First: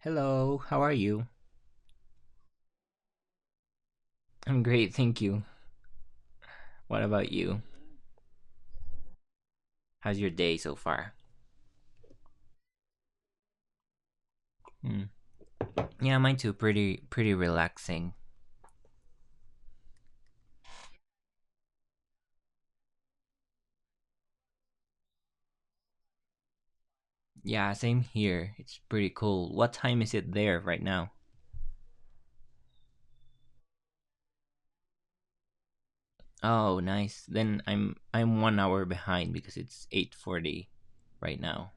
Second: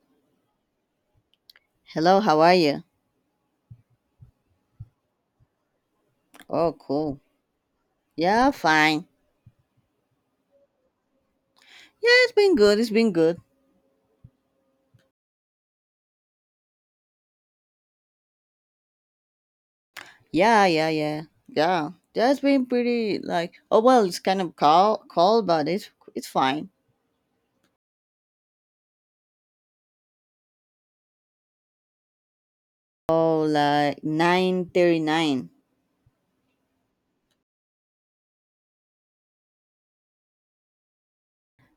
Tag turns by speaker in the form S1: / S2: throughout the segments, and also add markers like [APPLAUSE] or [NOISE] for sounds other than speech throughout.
S1: Hello, how are you?
S2: Hello, how are you?
S1: I'm great, thank you.
S2: Oh,
S1: What
S2: cool.
S1: about you?
S2: Yeah, fine.
S1: How's your day so far?
S2: Yeah, it's been good.
S1: Hmm. Yeah, mine too. Pretty relaxing.
S2: Yeah, yeah, yeah, yeah. That's been pretty like. Oh well, it's kind of cold, but it's fine.
S1: Yeah, same here. It's pretty cool. What time is it there right now?
S2: Oh, like 9:39.
S1: Oh, nice. Then I'm 1 hour behind because it's 8:40 right now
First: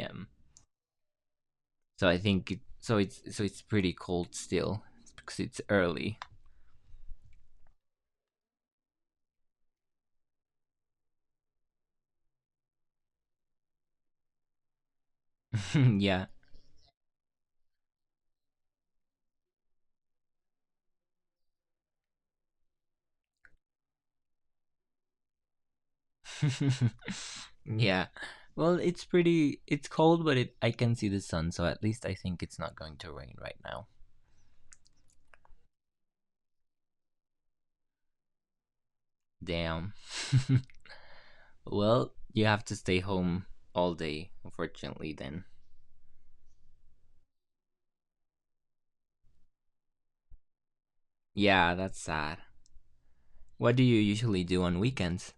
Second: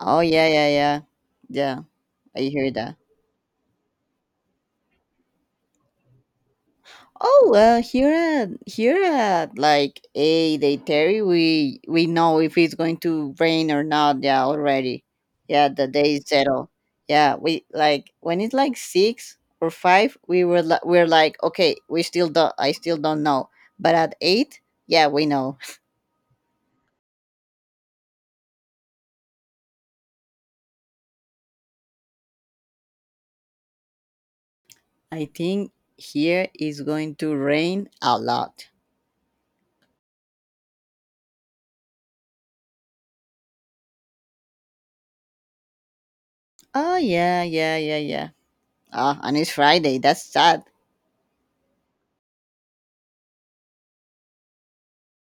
S2: Oh yeah, yeah, yeah, yeah.
S1: So I
S2: I
S1: think it,
S2: hear that.
S1: so. It's so it's pretty cold still because it's early.
S2: Oh well, here at like a day Terry, we know if it's going to rain or not. Yeah, already. Yeah, the
S1: [LAUGHS]
S2: day is
S1: Yeah.
S2: settled. Yeah, we like when it's like six or five, we're like okay, we still don't. I still don't know. But at eight, yeah, we know.
S1: [LAUGHS] Yeah. Well, it's pretty. It's cold, but it I can see the sun, so at least I think it's not going to rain right now.
S2: [LAUGHS] I think here is going to rain a lot.
S1: Damn. [LAUGHS] Well, you have to stay home all day, unfortunately. Then.
S2: Oh yeah, yeah, yeah, yeah. Ah, and it's Friday. That's sad.
S1: Yeah, that's sad. What do you usually do on weekends?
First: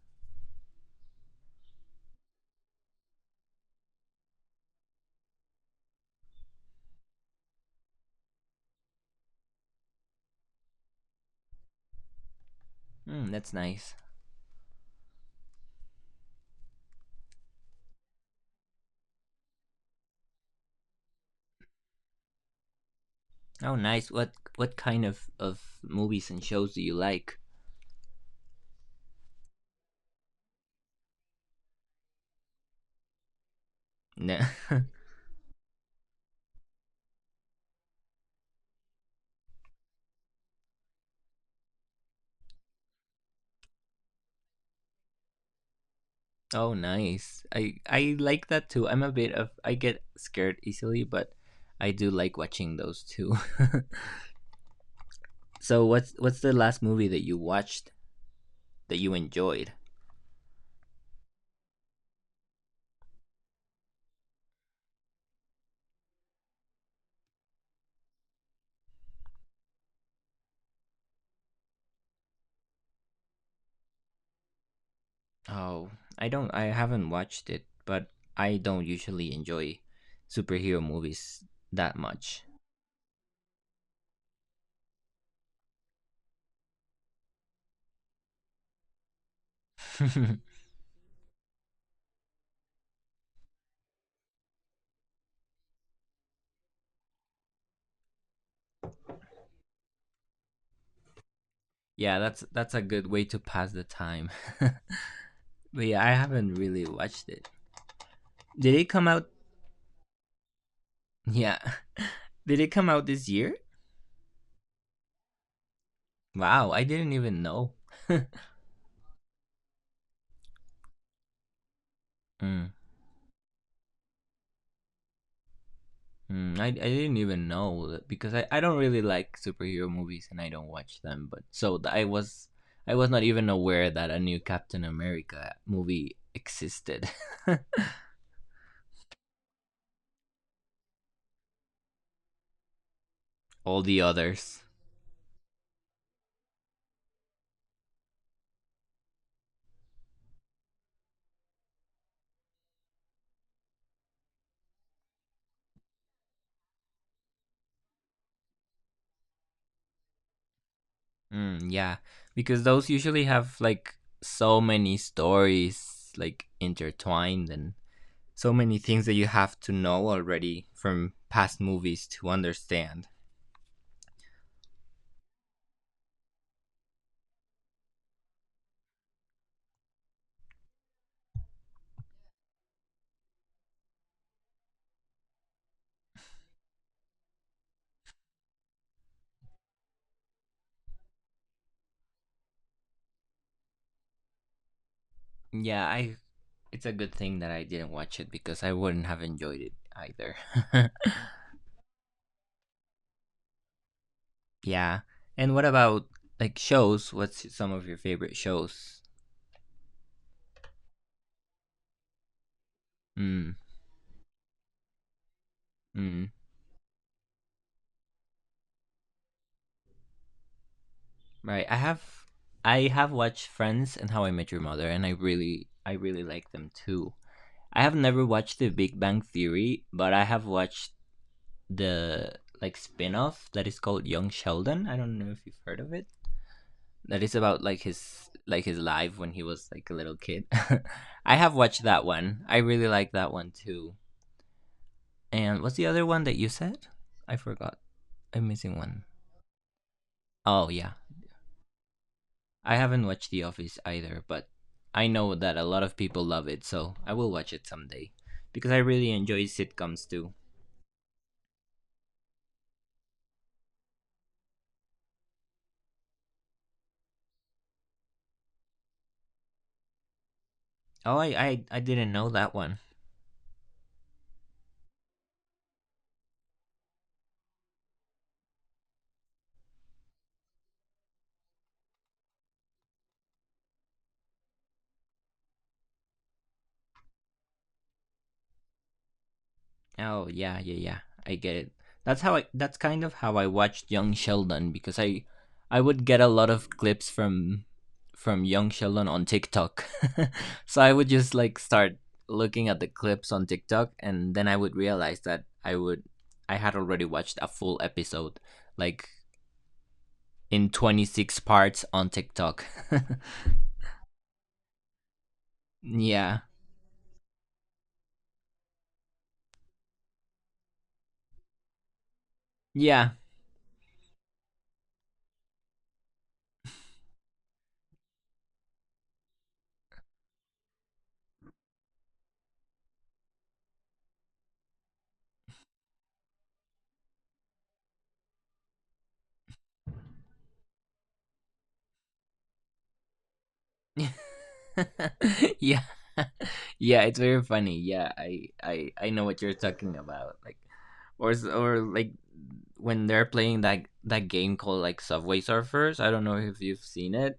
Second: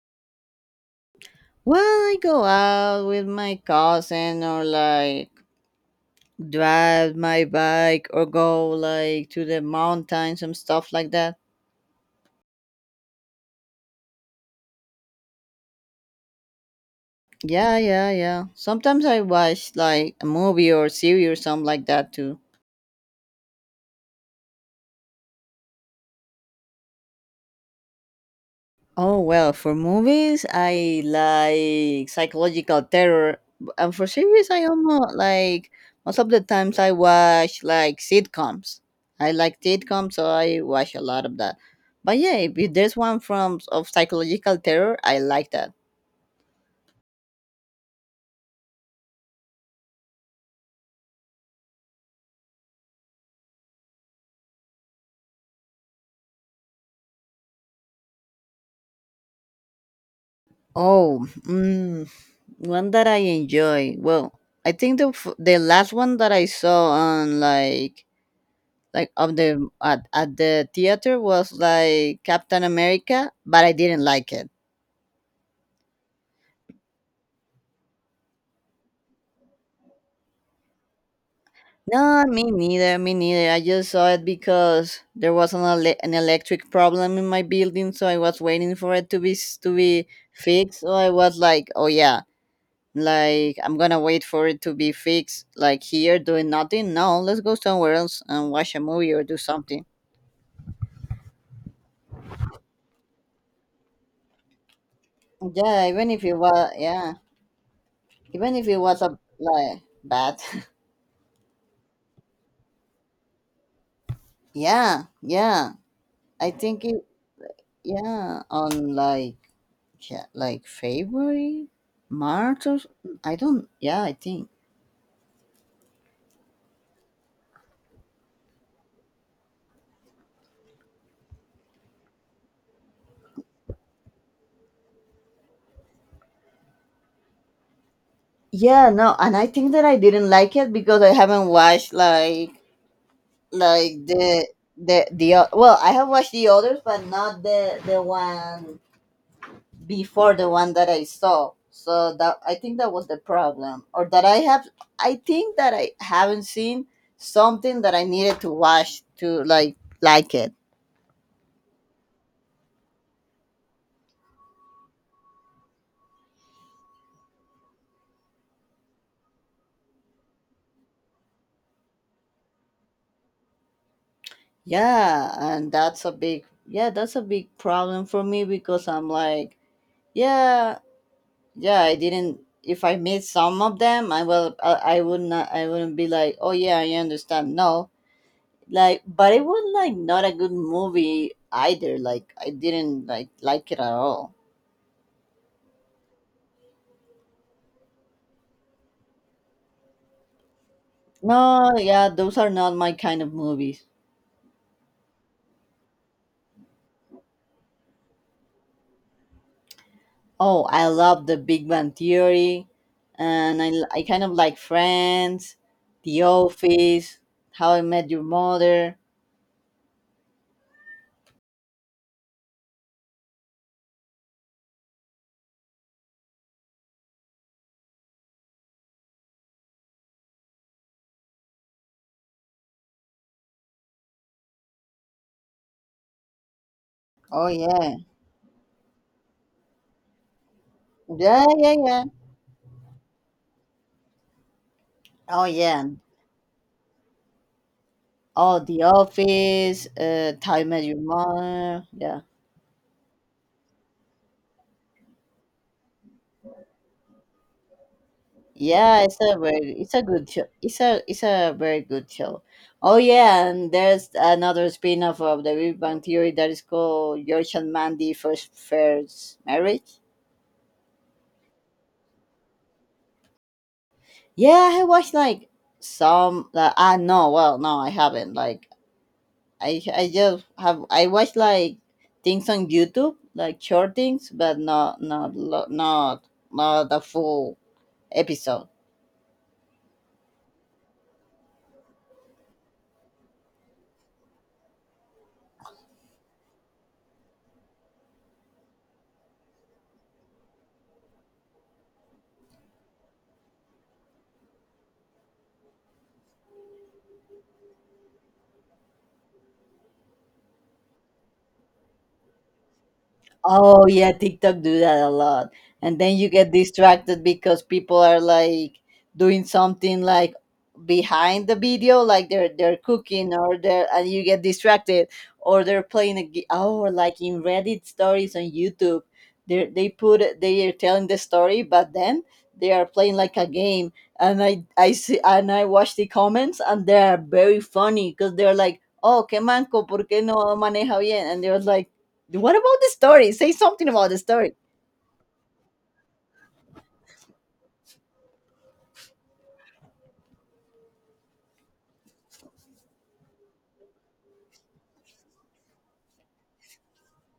S2: Well, I go out with my cousin or like drive my bike or go like to the mountains and stuff like that.
S1: Hmm, that's nice.
S2: Yeah, yeah, yeah. Sometimes I watch like a movie or series or something like that too.
S1: Oh, nice. What kind of movies and shows do you like?
S2: Oh well, for movies I like psychological terror, and for
S1: No.
S2: series I
S1: [LAUGHS]
S2: almost like most of the times I watch like sitcoms. I like sitcoms, so I watch a lot of that. But yeah, if there's one from of psychological terror, I like that.
S1: Oh, nice. I like that too. I'm a bit of I get scared easily, but I do like watching those too. [LAUGHS] So what's the last movie that you watched that you enjoyed?
S2: Oh, one that I enjoy. Well, I think the last one that I saw on at the theater was like Captain America, but I didn't like it.
S1: Oh, I haven't watched it, but I don't usually enjoy superhero movies that
S2: No,
S1: much.
S2: me neither. Me neither. I just saw it because there was an electric problem in my building, so I was waiting for it to be
S1: [LAUGHS]
S2: fixed. So I was like, "Oh yeah, like I'm gonna wait for it to be fixed, like here doing nothing. No, let's go somewhere else and watch a movie or do something."
S1: Yeah, that's a good way to pass the time. [LAUGHS] But
S2: Yeah,
S1: yeah,
S2: even
S1: I
S2: if it
S1: haven't
S2: was,
S1: really
S2: yeah,
S1: watched it.
S2: even if
S1: Did
S2: it
S1: it
S2: was
S1: come
S2: a
S1: out?
S2: like bad.
S1: Yeah. [LAUGHS] Did it come out this year?
S2: [LAUGHS] yeah, yeah. I
S1: Wow,
S2: think
S1: I
S2: it.
S1: didn't even know.
S2: Yeah, on like yeah, like February, March,
S1: Mm.
S2: or I don't. Yeah, I think.
S1: Mm, I didn't even know that- because I don't really like superhero movies and I don't watch them. I was not even aware that a new Captain America movie existed.
S2: Yeah, no, and I think that I didn't like it because I haven't watched
S1: [LAUGHS] All the
S2: like
S1: others.
S2: well, I have watched the others, but not the one before the one that I saw. So that I think that was the problem, or that I have. I think that I haven't seen something that I needed to watch to like it.
S1: Mm, yeah, because those usually have like so many stories like intertwined and so many things that you have to know already from past movies to understand.
S2: Yeah, and that's a big yeah, that's a big problem for me because I'm like, yeah, yeah, I didn't if I made some of them, I would not I wouldn't be like, "Oh yeah, I understand." No. Like, but it was like not a good movie either. Like I didn't like it at all.
S1: Yeah, I it's a good thing that I didn't watch it because I wouldn't have enjoyed it either. [LAUGHS]
S2: No, yeah, those are not my kind of movies.
S1: Yeah. And what about like shows? What's some of your favorite shows?
S2: Oh, I love The Big Bang Theory,
S1: Mm,
S2: and I kind of like Friends, The
S1: mm.
S2: Office, How I Met Your Mother.
S1: Right. I have watched Friends and How I Met Your Mother and I really like them too. I have never watched The Big Bang Theory, but I have watched the like spin-off that is called Young Sheldon. I don't know if you've heard of it. That is
S2: Oh
S1: about
S2: yeah,
S1: like his life when he was like a little kid. [LAUGHS] I
S2: yeah,
S1: have
S2: yeah,
S1: watched
S2: yeah.
S1: that one. I really like that one too.
S2: Oh
S1: And what's
S2: yeah.
S1: the other one that you said? I forgot. I'm
S2: Oh,
S1: missing
S2: The
S1: one.
S2: Office, How I
S1: Oh
S2: Met
S1: yeah.
S2: Your Mother. Yeah,
S1: I haven't watched The Office either, but I know that a lot of people love it, so I will watch it someday. Because I
S2: yeah.
S1: really enjoy
S2: It's a
S1: sitcoms
S2: good
S1: too.
S2: show. It's a very good show. Oh yeah, and there's another spin-off of The Big Bang Theory that is called George and Mandy First Marriage.
S1: Oh I didn't know that one.
S2: Yeah, I watched like some like ah no, well no, I haven't. Like I just have I watched like things on YouTube, like short things, but not not the full episode.
S1: Oh yeah. I get it. That's kind of how I watched Young Sheldon because I would get a lot of clips from Young Sheldon on TikTok, [LAUGHS] so I would just like start looking at the clips on TikTok, and then I would realize that I had already watched a full episode, like in 26 parts on TikTok.
S2: Oh yeah, TikTok do that a lot. And then you
S1: [LAUGHS] yeah,
S2: get distracted because people are like doing something like behind the video, like they're
S1: yeah,
S2: cooking or they're and you get distracted or they're playing a game oh, or like in Reddit stories on YouTube. They are telling the story, but then they are playing like a game. And I see and I watch the comments and they are very funny because they're like, "Oh, qué manco, ¿por qué no maneja bien?" And they're like what about the story say something about the story.
S1: [LAUGHS] yeah. Yeah, it's very funny. Yeah, I know what you're talking about. Or like when they're playing that game called like Subway Surfers. I don't know if you've seen it.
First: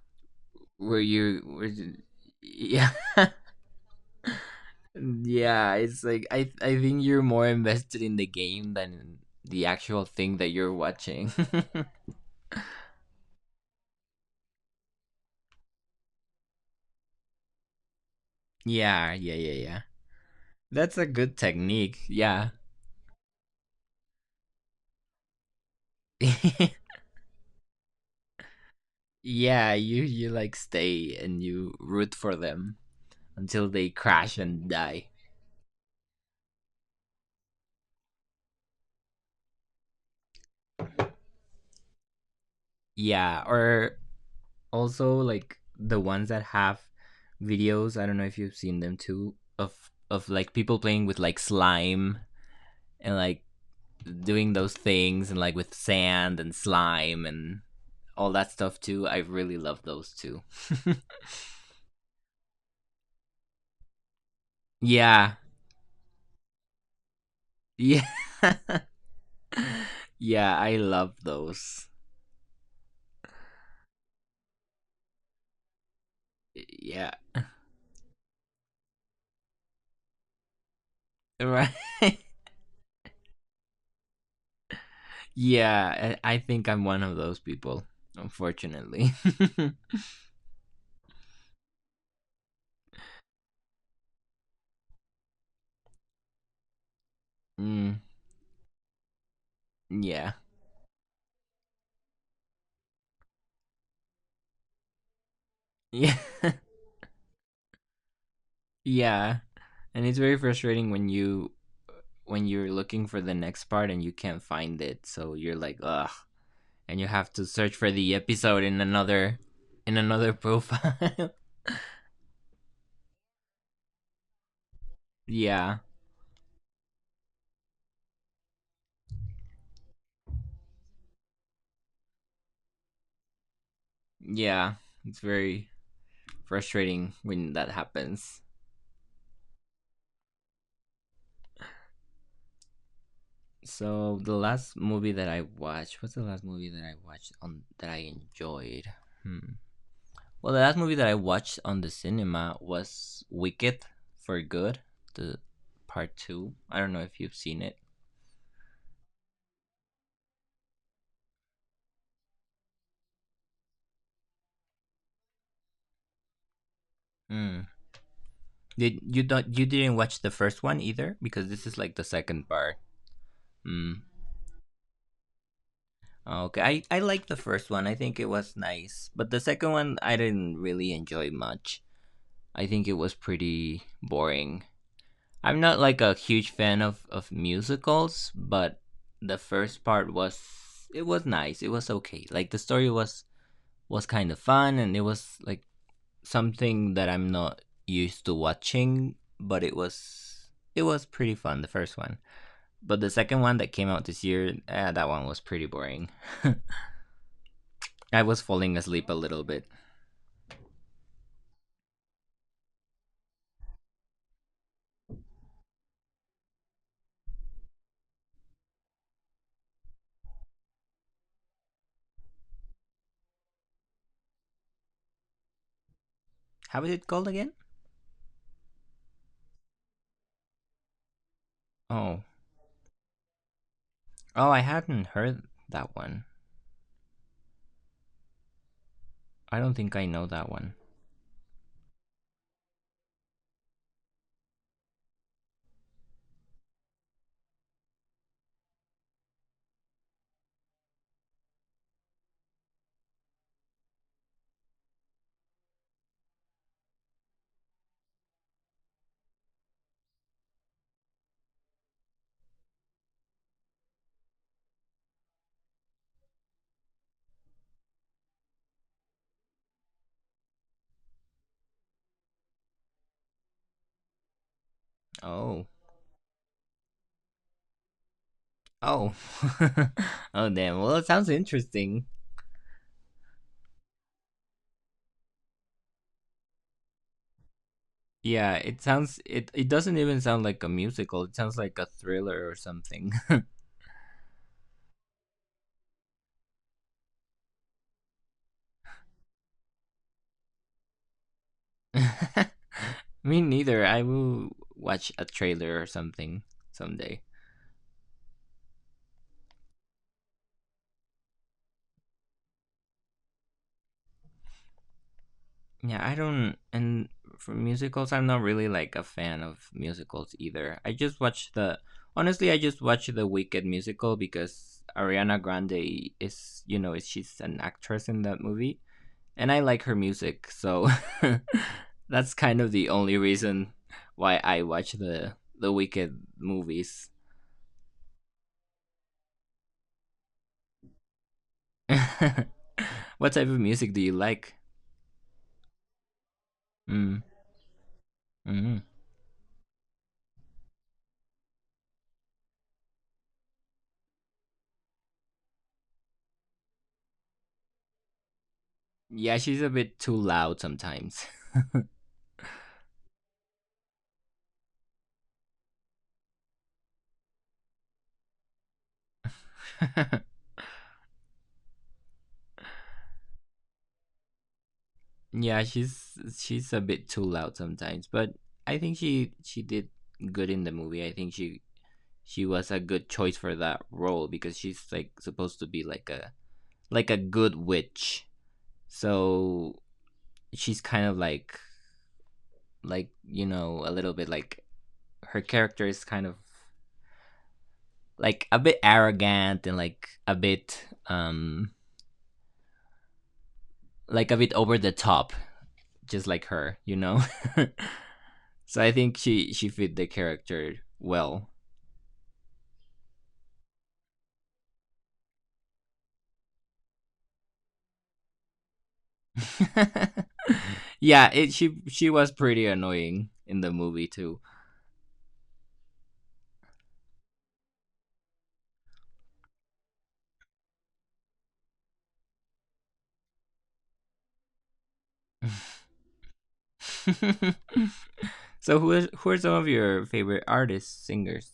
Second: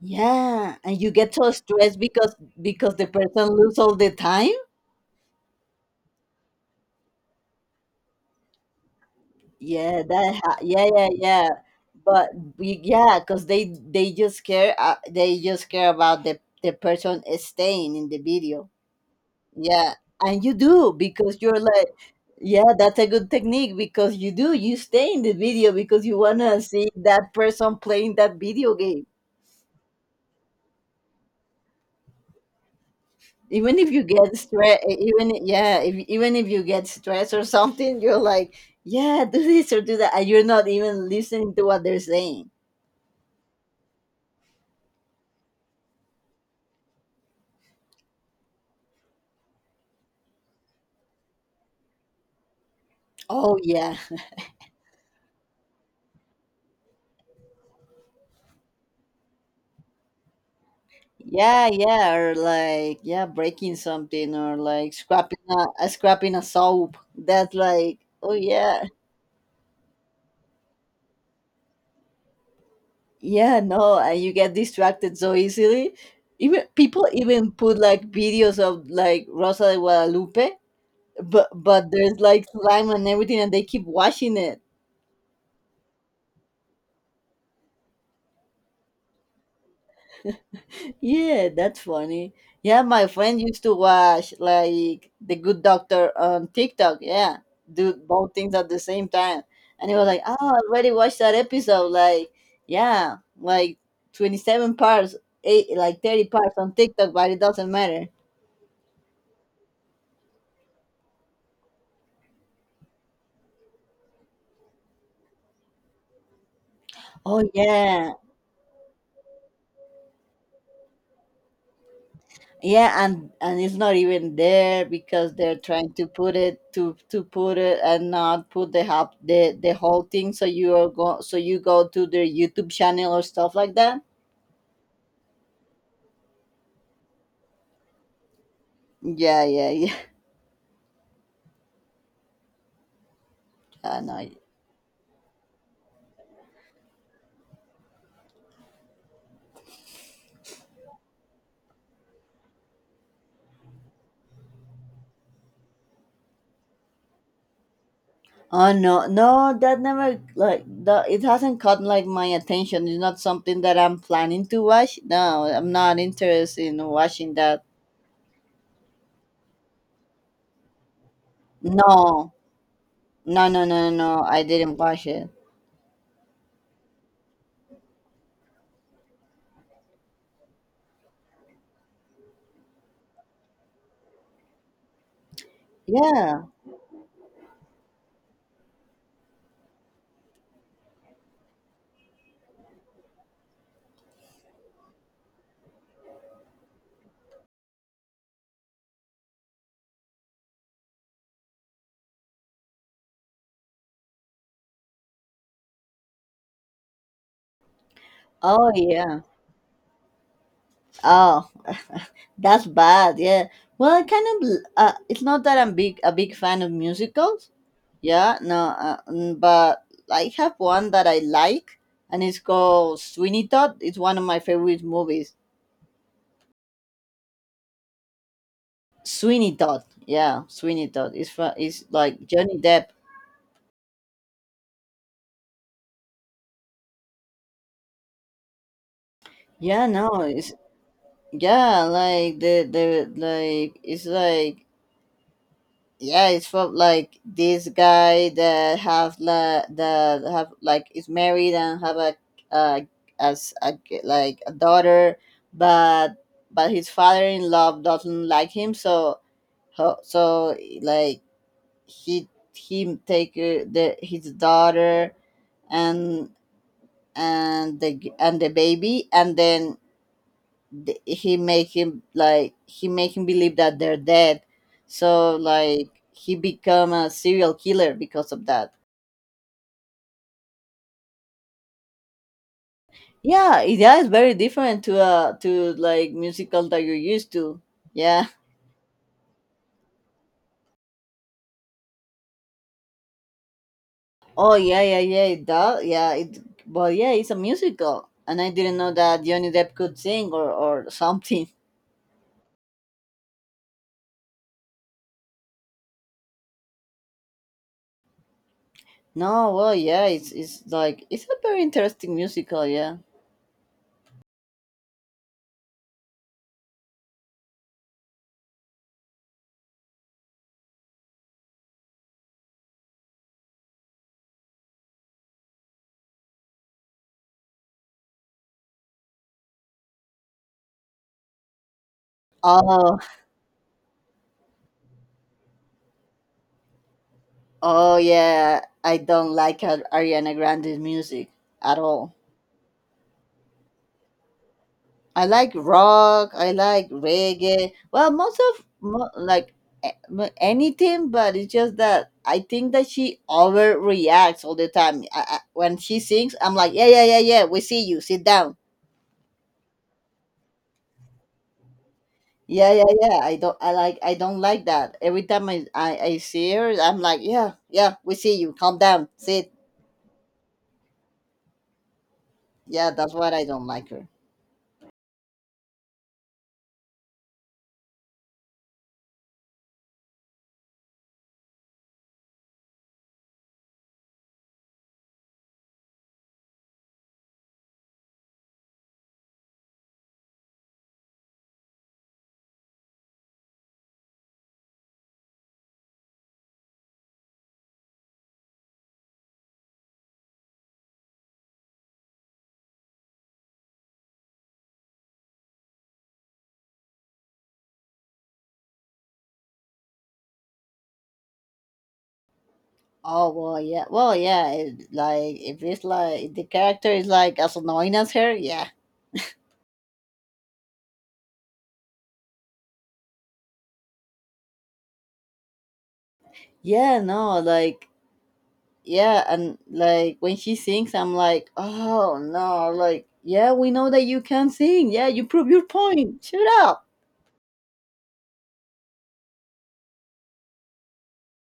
S2: Yeah, and
S1: Where
S2: you get
S1: you
S2: so
S1: where you-
S2: stressed
S1: yeah.
S2: because the
S1: [LAUGHS]
S2: person lose all the time.
S1: Yeah, it's like I think you're more invested in the game than the
S2: Yeah,
S1: actual
S2: that
S1: thing
S2: ha
S1: that you're
S2: yeah yeah
S1: watching.
S2: yeah.
S1: [LAUGHS]
S2: But we, yeah, because they just care about the person is staying in the video.
S1: yeah, yeah, yeah, yeah.
S2: Yeah, and you do
S1: That's a good
S2: because you're like,
S1: technique. Yeah.
S2: yeah, that's a good technique because you do you stay in the video because you wanna see
S1: [LAUGHS]
S2: that person playing that video game.
S1: Yeah, you like stay and you root for them until
S2: Even
S1: they
S2: if you get
S1: crash and
S2: stress
S1: die.
S2: even yeah if, even if you get stressed or something you're like yeah do this or do that and you're not even listening to what they're saying.
S1: Yeah, or also like the ones that have videos, I don't know if you've seen them too, of like people playing with like slime and like
S2: Oh yeah
S1: doing those things and like with sand and slime and all that stuff too. I really love those too. [LAUGHS]
S2: yeah yeah or like yeah breaking something or like
S1: Yeah.
S2: scrapping a scrapping a soap that's like
S1: Yeah.
S2: oh yeah.
S1: Yeah, I love those.
S2: Yeah no and you get distracted so easily even people
S1: Yeah. [LAUGHS]
S2: even put like videos of like rosa de guadalupe but
S1: Right.
S2: there's like slime and everything and they keep watching it.
S1: Yeah, I think I'm one of those people, unfortunately. [LAUGHS]
S2: Yeah, that's funny. Yeah, my friend used to watch like The Good Doctor on TikTok. Yeah, do
S1: Mm,
S2: both things at the same time. And he was like,
S1: yeah.
S2: "Oh, I already watched that episode." Like, yeah, like 27 parts, eight, like
S1: Yeah.
S2: 30 parts on
S1: [LAUGHS]
S2: TikTok, but it doesn't matter.
S1: Yeah. And it's very frustrating when you when you're looking for the next part and you can't find it. So you're like, ugh, and you have
S2: Oh,
S1: to search for
S2: yeah.
S1: the episode in another profile.
S2: Yeah, and it's not even there
S1: [LAUGHS]
S2: because they're
S1: Yeah.
S2: trying to put it to put it and not put the hub the whole thing, so you are go so you go to their YouTube channel or stuff like that.
S1: Yeah. It's very frustrating when that happens.
S2: Yeah, yeah, yeah. [LAUGHS] I
S1: So
S2: know.
S1: the last movie that I watched, what's the last movie that I watched on that I enjoyed? Hmm. Well, the last movie that I watched on the cinema was Wicked for Good, the part 2. I don't know if you've seen it.
S2: Oh no, no, that never like the it hasn't caught like my attention. It's not something that I'm planning to watch. No, I'm not interested in watching that.
S1: Mm. Did you don't you didn't watch the first one either because this is
S2: No,
S1: like the second part. Mm.
S2: no. I didn't watch it.
S1: Okay, I like the first one. I think it was nice, but the second one I didn't really enjoy much. I think it was pretty boring. I'm not like a
S2: Yeah.
S1: huge fan of musicals, but the first part was it was nice. It was okay. Like the story was kind of fun and it was like something that I'm not used to watching, but it was pretty fun the first one. But the second one that came out this year, that one was pretty boring. I was
S2: Oh
S1: falling asleep a
S2: yeah.
S1: little bit.
S2: Oh, [LAUGHS] that's bad. Yeah. Well, I kind of. It's not that I'm big a big fan of musicals. Yeah, no, but I have one that I like, and it's called Sweeney Todd. It's one of my favorite movies.
S1: How is it called again?
S2: Sweeney Todd, yeah, Sweeney Todd. It's
S1: Oh.
S2: like Johnny Depp.
S1: Oh, I hadn't heard that one. I don't
S2: Yeah,
S1: think I
S2: no,
S1: know that one.
S2: like the like it's like yeah it's from like this guy that have like is married and have a uh as like a daughter but his father-in-law doesn't like him so ho- so like he he take the his daughter and and and the baby and then he make him like he make him believe that they're dead so
S1: Oh.
S2: like he become a serial killer because of that.
S1: Oh. [LAUGHS] Oh damn. Well, it sounds interesting.
S2: Yeah it- yeah it's very different to like musical that you're used to yeah.
S1: Yeah, it sounds it doesn't even sound like a musical. It sounds like a thriller or something.
S2: Oh yeah yeah yeah it does yeah it well yeah it's a musical and I didn't know that Johnny Depp could sing or something.
S1: [LAUGHS] Me neither. I will watch a trailer or something someday.
S2: [LAUGHS] No well yeah it's like it's a very interesting musical yeah
S1: Yeah, I don't. And for musicals, I'm not really like a fan of musicals either. I just watch the. Honestly, I just watch the Wicked musical because Ariana Grande is, she's an actress in that movie, and I like her music, so [LAUGHS] that's kind of the
S2: oh.
S1: only reason why I watch the Wicked movies.
S2: Oh yeah, I don't like Ariana Grande's music at
S1: [LAUGHS]
S2: all.
S1: What type of music do you like?
S2: I like rock, I like
S1: Mm,
S2: reggae. Well, most of
S1: mm.
S2: mo- like a- mo- anything, but it's just that I think that she overreacts all the time. When she sings, I'm like, yeah, yeah, yeah, yeah. We see you. Sit down.
S1: Yeah, she's a bit too loud sometimes.
S2: Yeah, yeah, yeah. I don't like that. Every time I see her, I'm like, yeah, yeah. We see you. Calm down. Sit.
S1: [LAUGHS]
S2: Yeah, that's what I don't like her.
S1: Yeah, she's a bit too loud sometimes, but I think she did good in the movie. I think she was a good choice for that role because she's like supposed to be like a good witch. So she's kind of like a little bit like her character is kind of like a bit arrogant and like a bit over the top, just like her. [LAUGHS] So I think she fit the character well.
S2: Oh well, yeah, well, yeah. It, like if it's like if the character is like as annoying as her, yeah,
S1: [LAUGHS] Yeah, it she was pretty annoying in the movie too.
S2: yeah, no, like yeah, and like when she sings, I'm like, oh no, like yeah, we know that you can sing, yeah, you prove your
S1: [LAUGHS]
S2: point, shut up.
S1: So who are some of your favorite artists, singers?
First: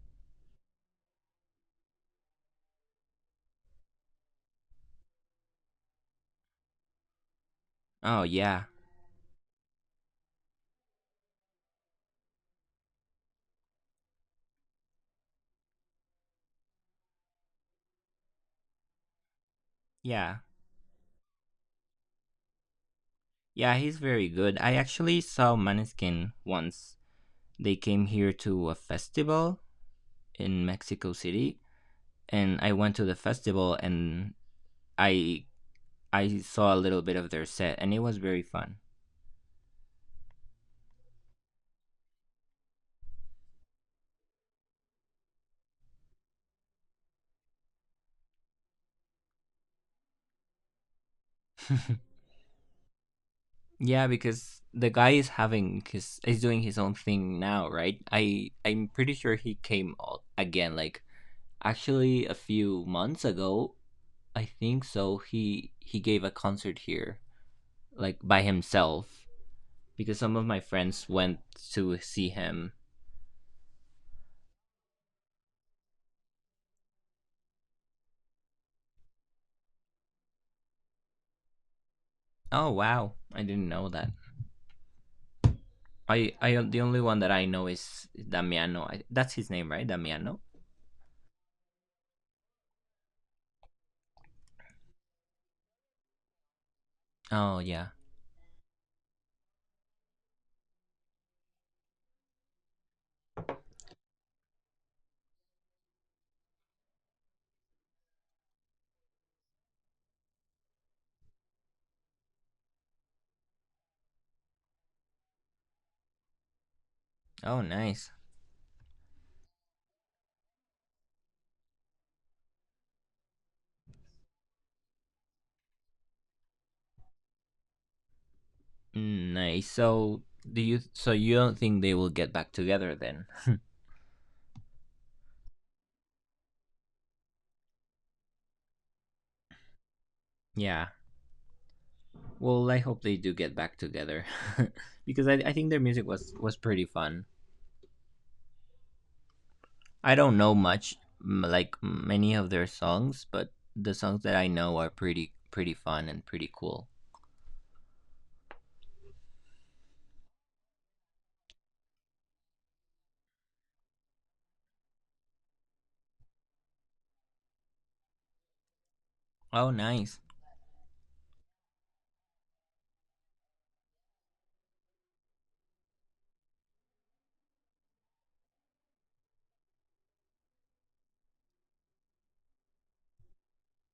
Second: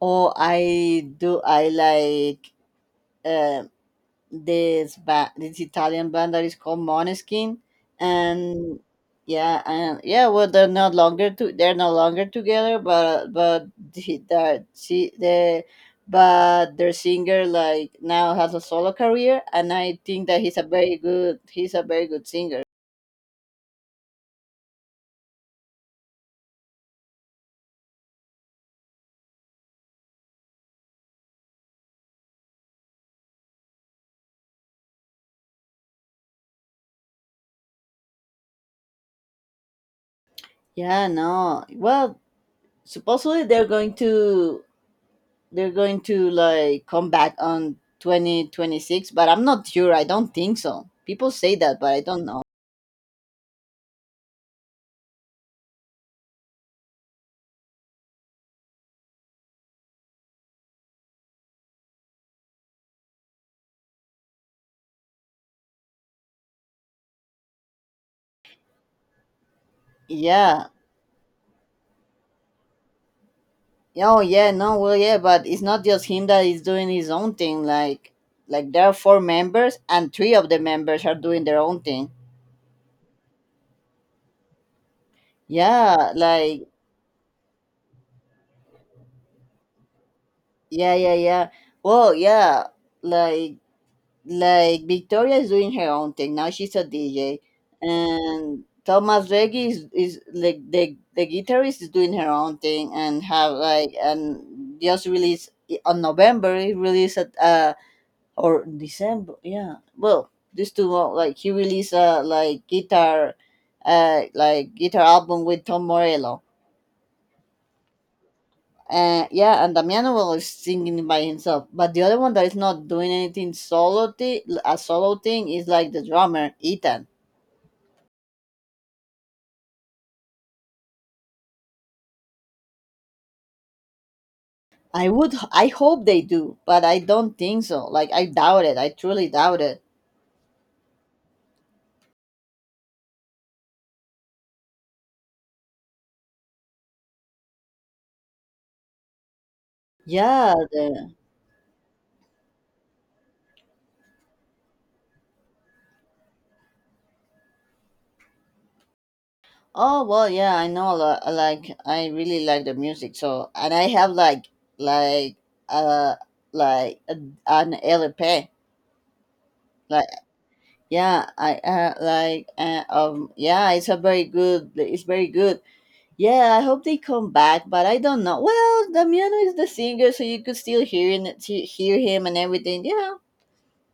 S2: I like uh, this Italian band that is called Måneskin,
S1: Oh
S2: and yeah, and yeah, well, they're no longer together, but the, that she the but their singer like now has a solo career, and I think
S1: yeah,
S2: that he's a very good singer.
S1: yeah. He's very good. I actually saw Maneskin once. They came here to a festival in Mexico City, and I went to the festival and I I saw a little bit of their set, and it was very fun.
S2: Yeah, no, well, supposedly they're going to like come back on 2026, but I'm not sure. I don't think so. People say that, but I
S1: [LAUGHS]
S2: don't know.
S1: Yeah, because the guy is having his is doing his own thing now, right? I'm pretty sure he came o- again like actually a few months ago. I think so. He gave a concert here like by himself because some of my
S2: Yeah.
S1: friends went to see him.
S2: Oh yeah, no, well yeah, but it's not just him that is doing his own thing, like there are four members and three of the members are doing their own thing.
S1: Oh wow. I didn't know that.
S2: Yeah,
S1: I
S2: like
S1: the only one that I know is Damiano. That's his name, right? Damiano.
S2: yeah, yeah, yeah. Well, yeah, like like Victoria is doing her own thing. Now she's a DJ.
S1: Oh yeah.
S2: And Thomas Reggie is like the guitarist is doing her own thing and have like and just released on November he released or December. Yeah. Well, these two like he released a like guitar album with Tom Morello.
S1: Oh nice.
S2: Yeah, and Damiano will is singing by himself. But the other one that is not doing anything solo, a solo thing is like the drummer Ethan.
S1: Mm, nice. So do you? So you don't think they will get back together then?
S2: I hope they do, but I don't think so. Like I doubt it. I truly doubt it.
S1: Yeah. Well, I hope they do get back together, [LAUGHS] because I think their music was pretty fun. I don't
S2: Yeah,
S1: know much
S2: the,
S1: like many of their songs, but the songs that I know are pretty fun and pretty cool.
S2: Oh well, yeah, I know. Like, I really like the music. So, and I have like, uh, like an LP.
S1: Oh,
S2: Like,
S1: nice.
S2: yeah, I like, yeah, it's a very good. It's very good. Yeah, I hope they come back, but I don't know. Well, Damiano is the singer, so you could still hear him and everything. Yeah,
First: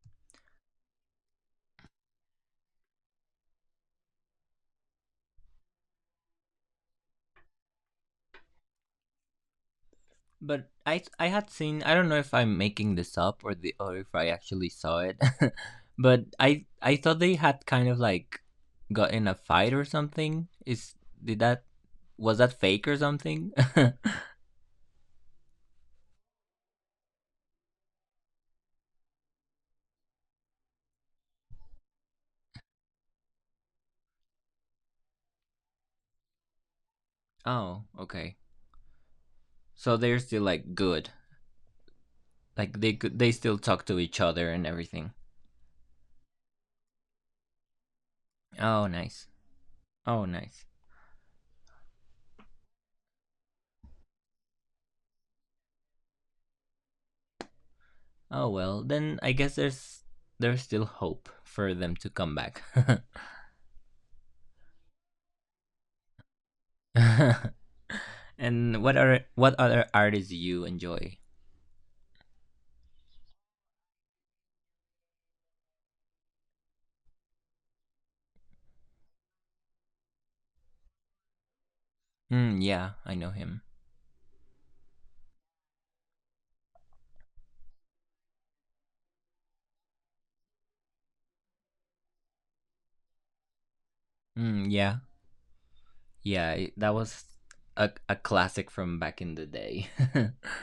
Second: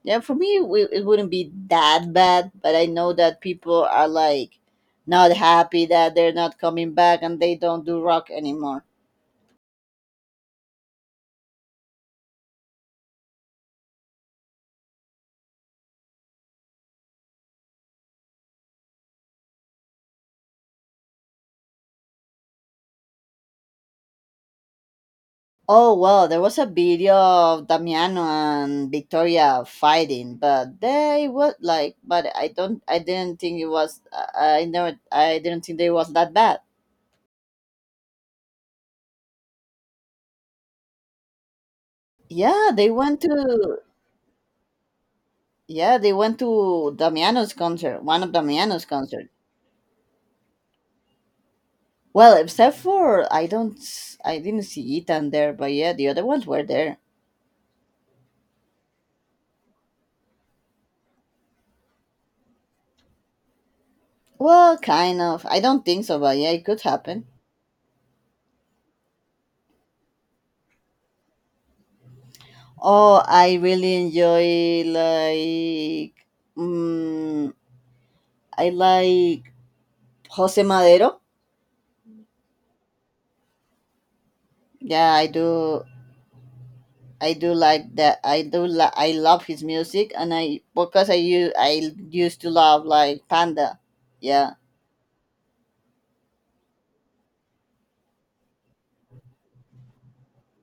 S2: yeah, for me, it wouldn't be that bad, but I know that people are like not happy that they're not coming back and they don't do rock anymore.
S1: But I had seen I don't know if I'm making this up or the or if I actually saw it, [LAUGHS] but I thought they had kind of like got in a fight or something. Is did that was that fake or something?
S2: Oh, well, there was a video of Damiano and Victoria fighting, but they were like, but I don't, I didn't think it was, I never, I didn't think they was that bad.
S1: [LAUGHS] Oh, okay. So they're still like good.
S2: Yeah,
S1: Like
S2: they
S1: they could
S2: went
S1: they still
S2: to,
S1: talk to each other and everything.
S2: yeah, they went to Damiano's concert, one of Damiano's
S1: Oh, nice.
S2: concert.
S1: Oh, nice.
S2: Well, except for I don't, I didn't see Ethan there, but yeah, the other ones were there.
S1: Oh well, then I guess there's still hope for them to come back. [LAUGHS]
S2: Well, kind of. I don't think so, but yeah, it could happen.
S1: [LAUGHS] And what are what other artists do you enjoy?
S2: Oh, I really enjoy like, mm I like Jose Madero.
S1: Mm, yeah, I know him.
S2: Yeah, I do. I do like that. I do. I love his music, and I because I used to love like Panda. Yeah,
S1: Mm, yeah, yeah, that was a classic from back in the day. [LAUGHS]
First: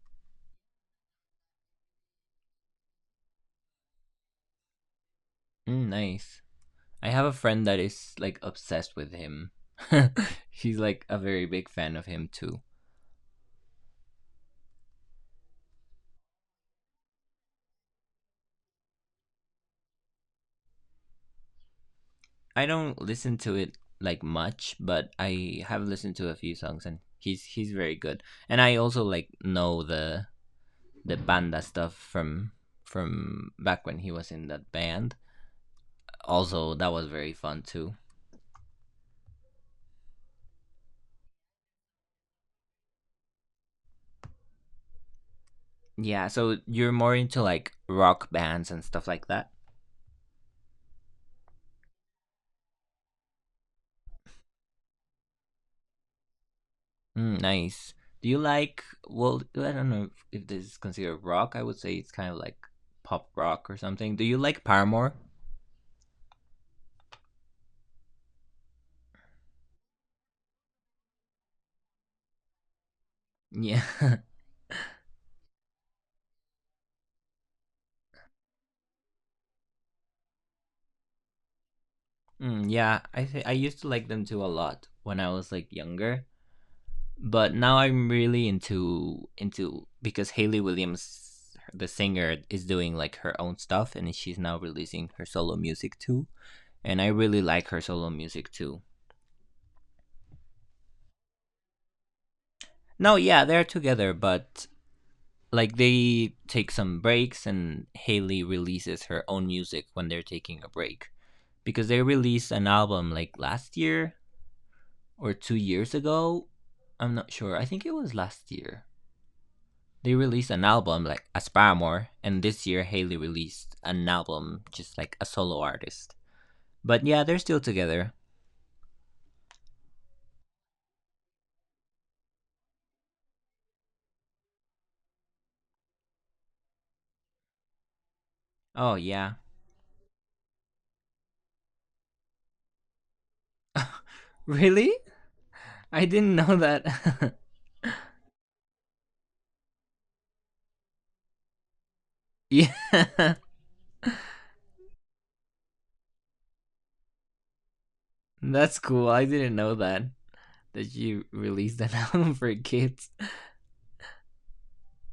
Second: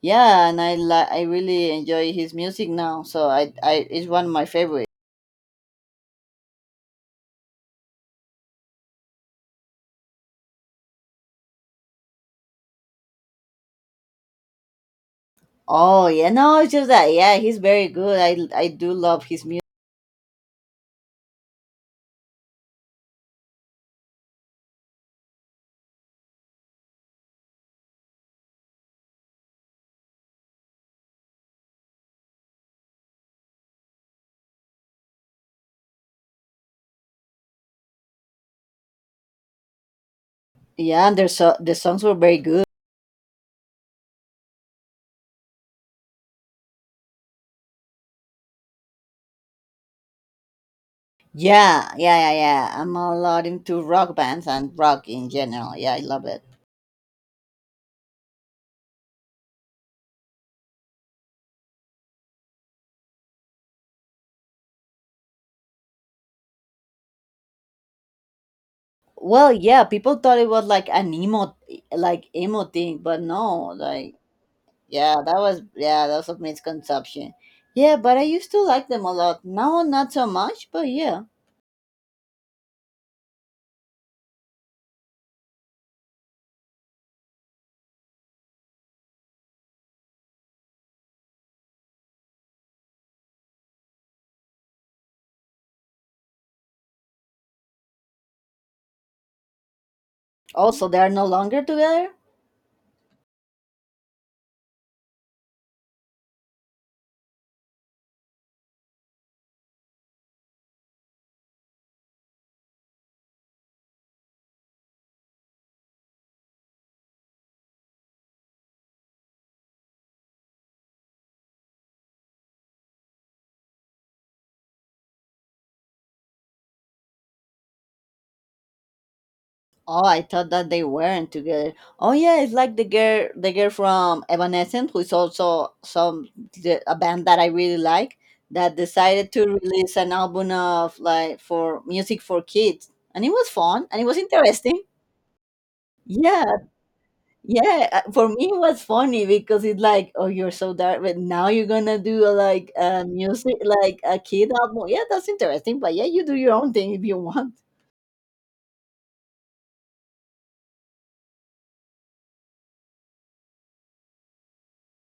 S2: yeah, and I really enjoy his music now. So I it's one of my favorite.
S1: Mm, nice. I have a friend that is like obsessed with him. [LAUGHS] He's like a very big fan of him too.
S2: Oh yeah, no, it's just that yeah, he's very good. I do love his music.
S1: I don't listen to it like much, but I have listened to a few songs and he's very good. And I also like know the banda stuff from back when he was in that band. Also, that was very fun too.
S2: Yeah, and the songs were very good.
S1: Yeah, so you're more into like rock bands and stuff like that.
S2: Yeah, yeah, yeah, yeah. I'm a lot into rock bands and rock in general. Yeah, I love it.
S1: Mm, nice. Do you like? Well, I don't know if, this is considered rock. I would say it's kind of like pop rock or something. Do you like Paramore?
S2: Well, yeah, people thought it was like an emo thing, but no,
S1: Yeah,
S2: like
S1: [LAUGHS]
S2: yeah, that was a misconception. Yeah, but I used to like them a lot. Now, not so much, but yeah.
S1: mm, yeah. I used to like them too a lot when I was like younger. But now I'm really into because Haley Williams, the singer, is doing like her own stuff, and she's now releasing her solo music too. And I really like her solo music too.
S2: Also, they are no longer together.
S1: No, yeah, they're together, but like they take some breaks, and Haley releases her own music when they're taking a break because they released an album like last year or 2 years ago. I'm not sure. I think it was last year they released an album like Aspire More, and this year Haley released an album just like a solo artist. But yeah, they're still together.
S2: Oh, I thought that they weren't together. Oh yeah, it's like the girl from Evanescence, who is also a band that I really like, that
S1: Oh
S2: decided
S1: yeah. [LAUGHS]
S2: to release an album of like for music for kids, and it was fun and it was interesting.
S1: Really? I didn't know
S2: Yeah,
S1: that.
S2: yeah. For me, it was funny because it's like, oh, you're so dark, but now you're gonna do a,
S1: [LAUGHS]
S2: like
S1: Yeah.
S2: music, like a kid album. Yeah, that's interesting. But yeah, you do your own thing if you want.
S1: [LAUGHS] That's cool. I didn't know that. That you released an [LAUGHS] album for kids.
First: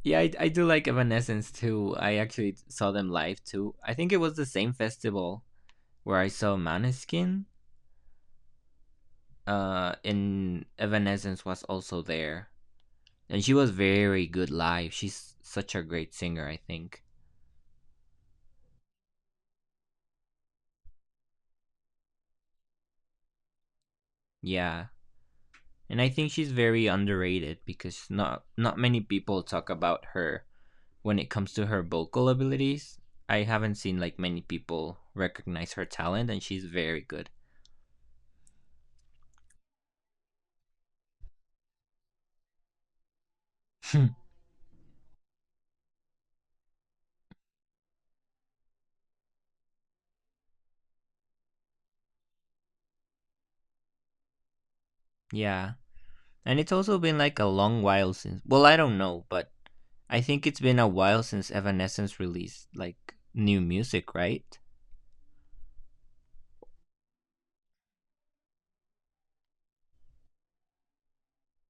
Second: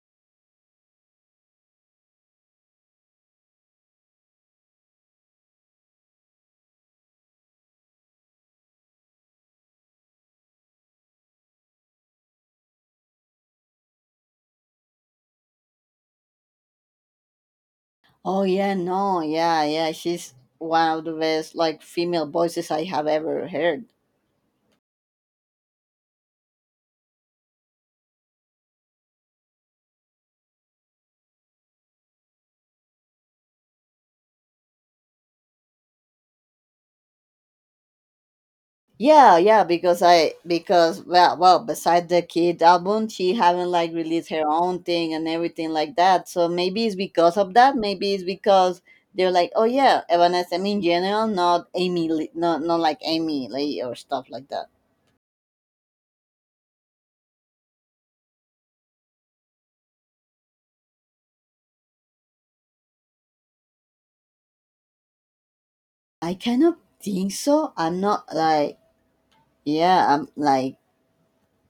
S1: Yeah, I do like Evanescence too. I actually saw them live too. I think it was the same festival where I saw Maneskin. And Evanescence was also there. And she was very good live. She's such a great singer, I think.
S2: Oh yeah, no, yeah, yeah. She's one of the best like female voices I have ever heard.
S1: Yeah. And I think she's very underrated because not many people talk about her when it comes to her vocal abilities. I haven't seen like many people recognize her talent and she's very good.
S2: Yeah, yeah, because well beside the kid album she haven't like
S1: [LAUGHS]
S2: released her own thing and everything like that. So maybe it's because of that. Maybe it's because they're like, oh yeah, Evanescence in general, not like Amy Lee or stuff like that.
S1: Yeah. And it's also been like a long while since well, I don't know, but I think it's been a while since Evanescence released like new music, right?
S2: I kind of think so. I'm not like yeah, I'm like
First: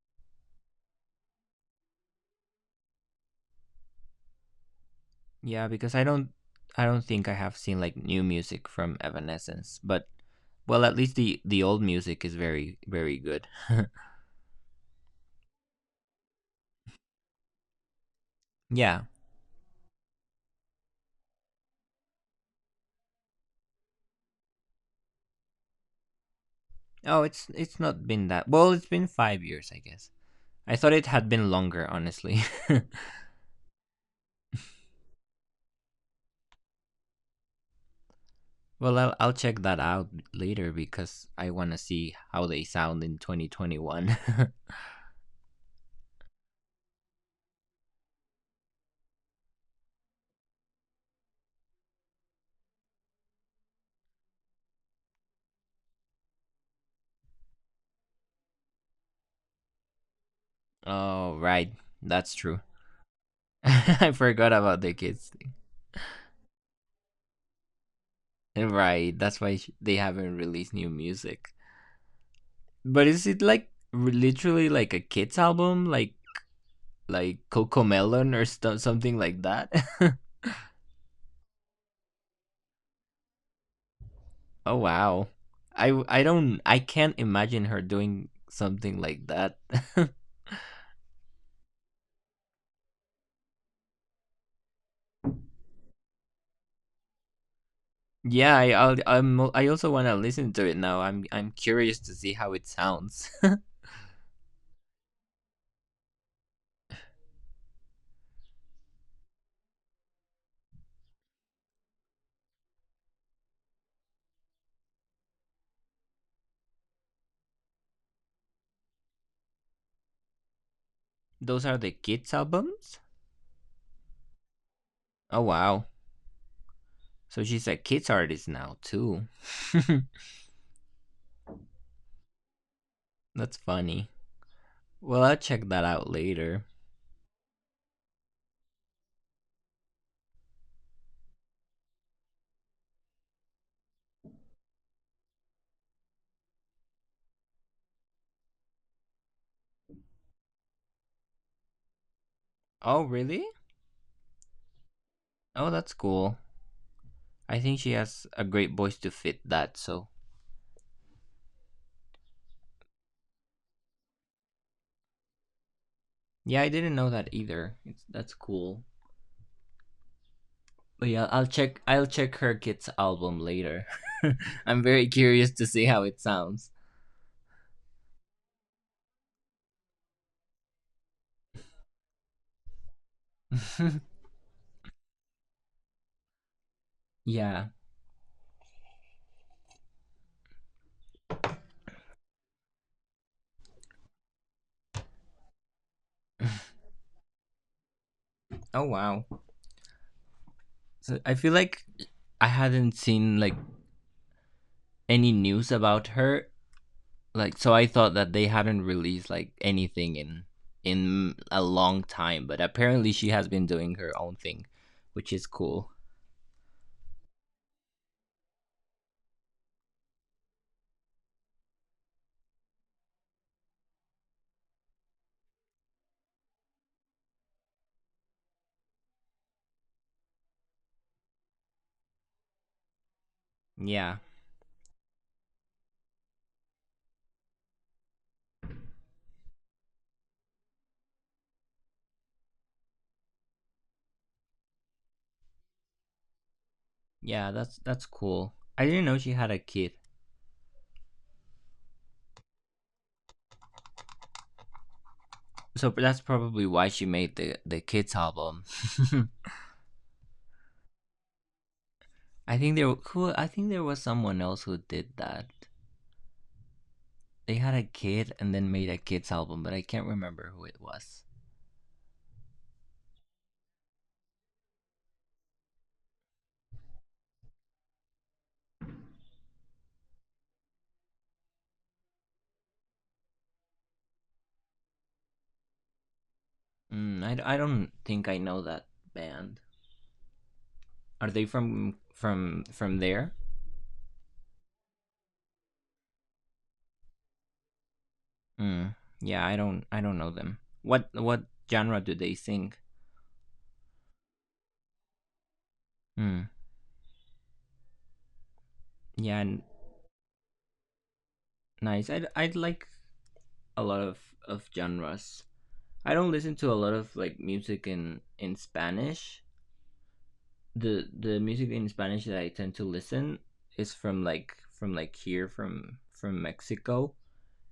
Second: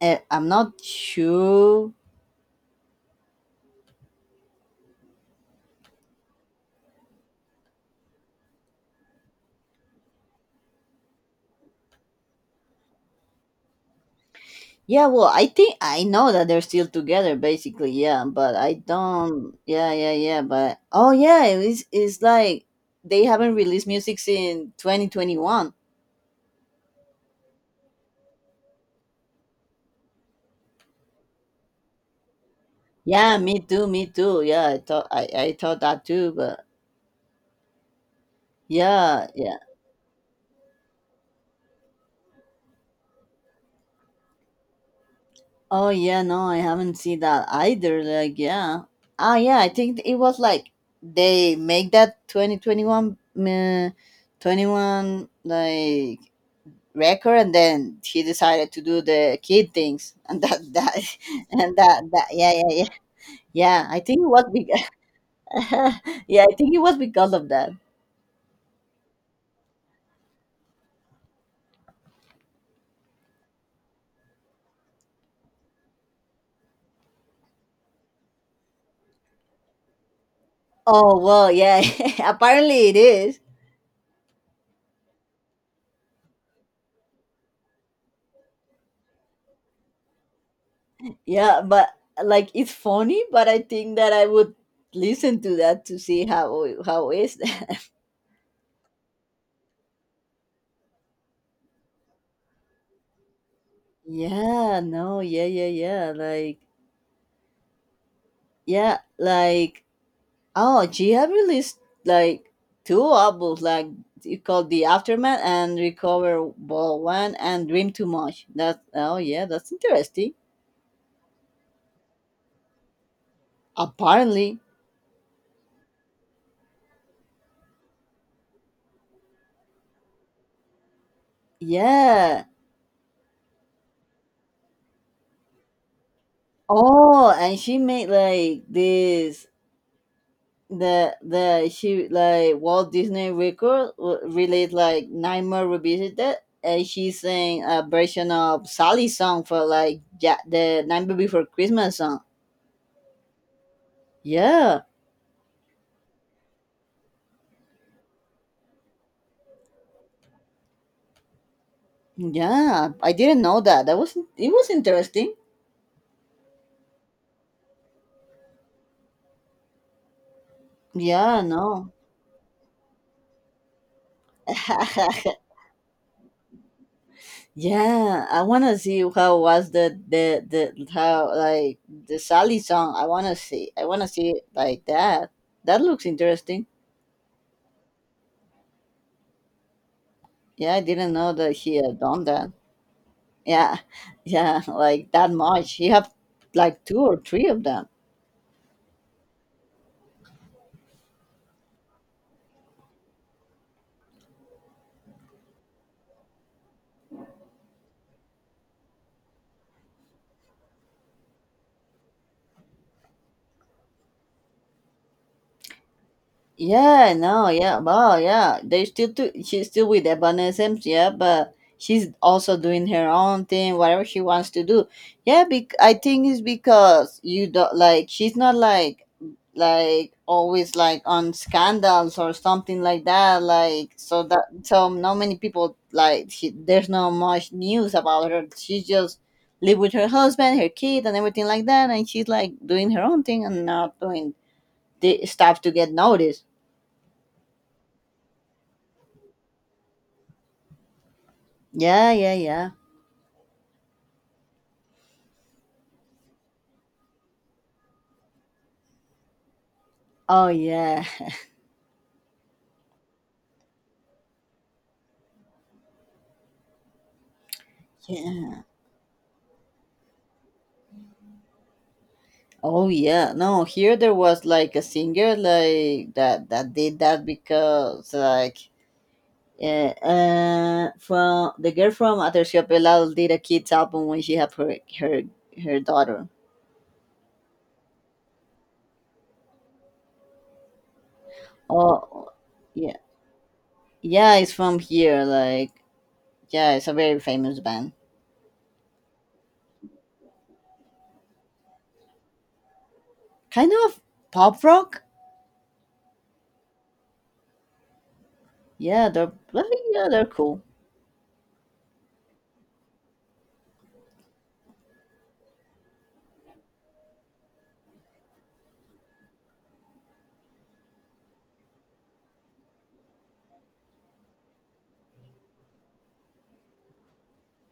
S2: I'm not sure.
S1: Yeah, because I don't think I have seen like new music from Evanescence, but well, at least the old music is very very good. [LAUGHS]
S2: Yeah, well, I think I know that they're still together, basically. Yeah, but I
S1: Yeah.
S2: don't. Yeah, yeah, yeah. But oh, yeah, it's like they haven't released music since 2021.
S1: Oh, it's not been that. Well, it's been 5 years, I guess. I thought it had been longer, honestly.
S2: Yeah, me too, me too. Yeah, I thought that too, but
S1: [LAUGHS] Well, I'll,
S2: yeah,
S1: I'll
S2: yeah.
S1: check that out later because I want to see how they sound in 2021.
S2: Oh yeah, no, I haven't seen that either. Like yeah, yeah, I think it was like they make that 2021, twenty one like record and then he decided to do the kid things [LAUGHS] and that
S1: [LAUGHS]
S2: that
S1: Oh,
S2: [LAUGHS]
S1: right.
S2: and that,
S1: That's
S2: yeah,
S1: true.
S2: yeah, yeah.
S1: [LAUGHS]
S2: yeah I
S1: I
S2: think it was
S1: forgot
S2: be-
S1: about the kids.
S2: [LAUGHS] yeah, I think it was because of that.
S1: Right. That's why they haven't released new music. But is it like literally like a kids album, like Coco Melon or stuff, something like that? [LAUGHS]
S2: Oh well, yeah. [LAUGHS] Apparently, it is.
S1: Oh wow. I do not. I don't. I can't imagine her doing something like that.
S2: Yeah, but like it's funny, but I think that I would listen to that to see how is that.
S1: [LAUGHS] Yeah, I I'll, I'm I also want to listen to it now. I'm curious to see how it sounds.
S2: [LAUGHS] Yeah, no, yeah, yeah, yeah. Like, yeah, like, oh, she have released like two albums, like it called The Aftermath and Recover Ball One and Dream Too Much. That oh yeah, that's interesting.
S1: [LAUGHS] Those are the kids albums.
S2: Apparently,
S1: Oh wow, so she's a kids artist now too. [LAUGHS]
S2: yeah.
S1: That's funny. Well, I'll check that out later.
S2: Oh, and she made like this the she like Walt Disney record released like Nightmare Revisited. And she sang a version of Sally's song for like the Nightmare Before Christmas song.
S1: Oh really?
S2: Yeah.
S1: Oh, that's cool. I think she has a great voice to fit that. So
S2: Yeah, I didn't know that. That was it was interesting.
S1: yeah, I didn't know that either. It's that's cool. But yeah,
S2: Yeah,
S1: I'll check.
S2: no.
S1: I'll check her kids album later. [LAUGHS] I'm very
S2: [LAUGHS]
S1: curious to see how it sounds.
S2: Yeah, I wanna see how was the how like the Sally song. I wanna see. I wanna
S1: [LAUGHS]
S2: see it like that. That looks interesting.
S1: Yeah.
S2: Yeah, I didn't know that he had done that. Yeah, [LAUGHS] yeah, like that much. He have like two or three of them.
S1: Oh wow. So I feel like I hadn't seen like any news about her. Like so, I thought that they hadn't released like anything in a long time. But apparently, she has been doing her own thing, which is cool.
S2: Yeah, no, yeah, well, yeah, they still do. She's still with the Evanescence, yeah, but she's also doing her own thing, whatever she wants to do. Yeah, I think it's because you don't like. She's not like always like on scandals or something like that. Like
S1: Yeah.
S2: so that so not many people like she, there's not much news about her. She just live with her husband, her kid, and everything like that, and she's like doing her own thing and not doing the stuff to get noticed.
S1: Yeah, that's cool. I didn't know she had a kid.
S2: Yeah, yeah, yeah.
S1: So that's probably why she made the kids album. [LAUGHS]
S2: Oh yeah. [LAUGHS]
S1: I think there was someone else who did that. They had a kid and
S2: Yeah.
S1: then made a kids album, but I can't remember who it was.
S2: Oh yeah. No, here there was like a singer like that did that because like from the girl from Aterciopelados did a kids album when she had her daughter.
S1: Mm, I don't think I know that band. Are they from
S2: Oh
S1: from
S2: yeah.
S1: from there?
S2: Yeah, it's from here like yeah, it's a very famous band.
S1: Mm, yeah, I don't know them. What genre do they sing?
S2: Kind of pop rock?
S1: Mm,
S2: Yeah, they're
S1: yeah,
S2: well, yeah, they're cool.
S1: nice. I like a lot of genres. I don't listen to a lot of like music in Spanish. The music in Spanish that I tend to listen is from like here from Mexico,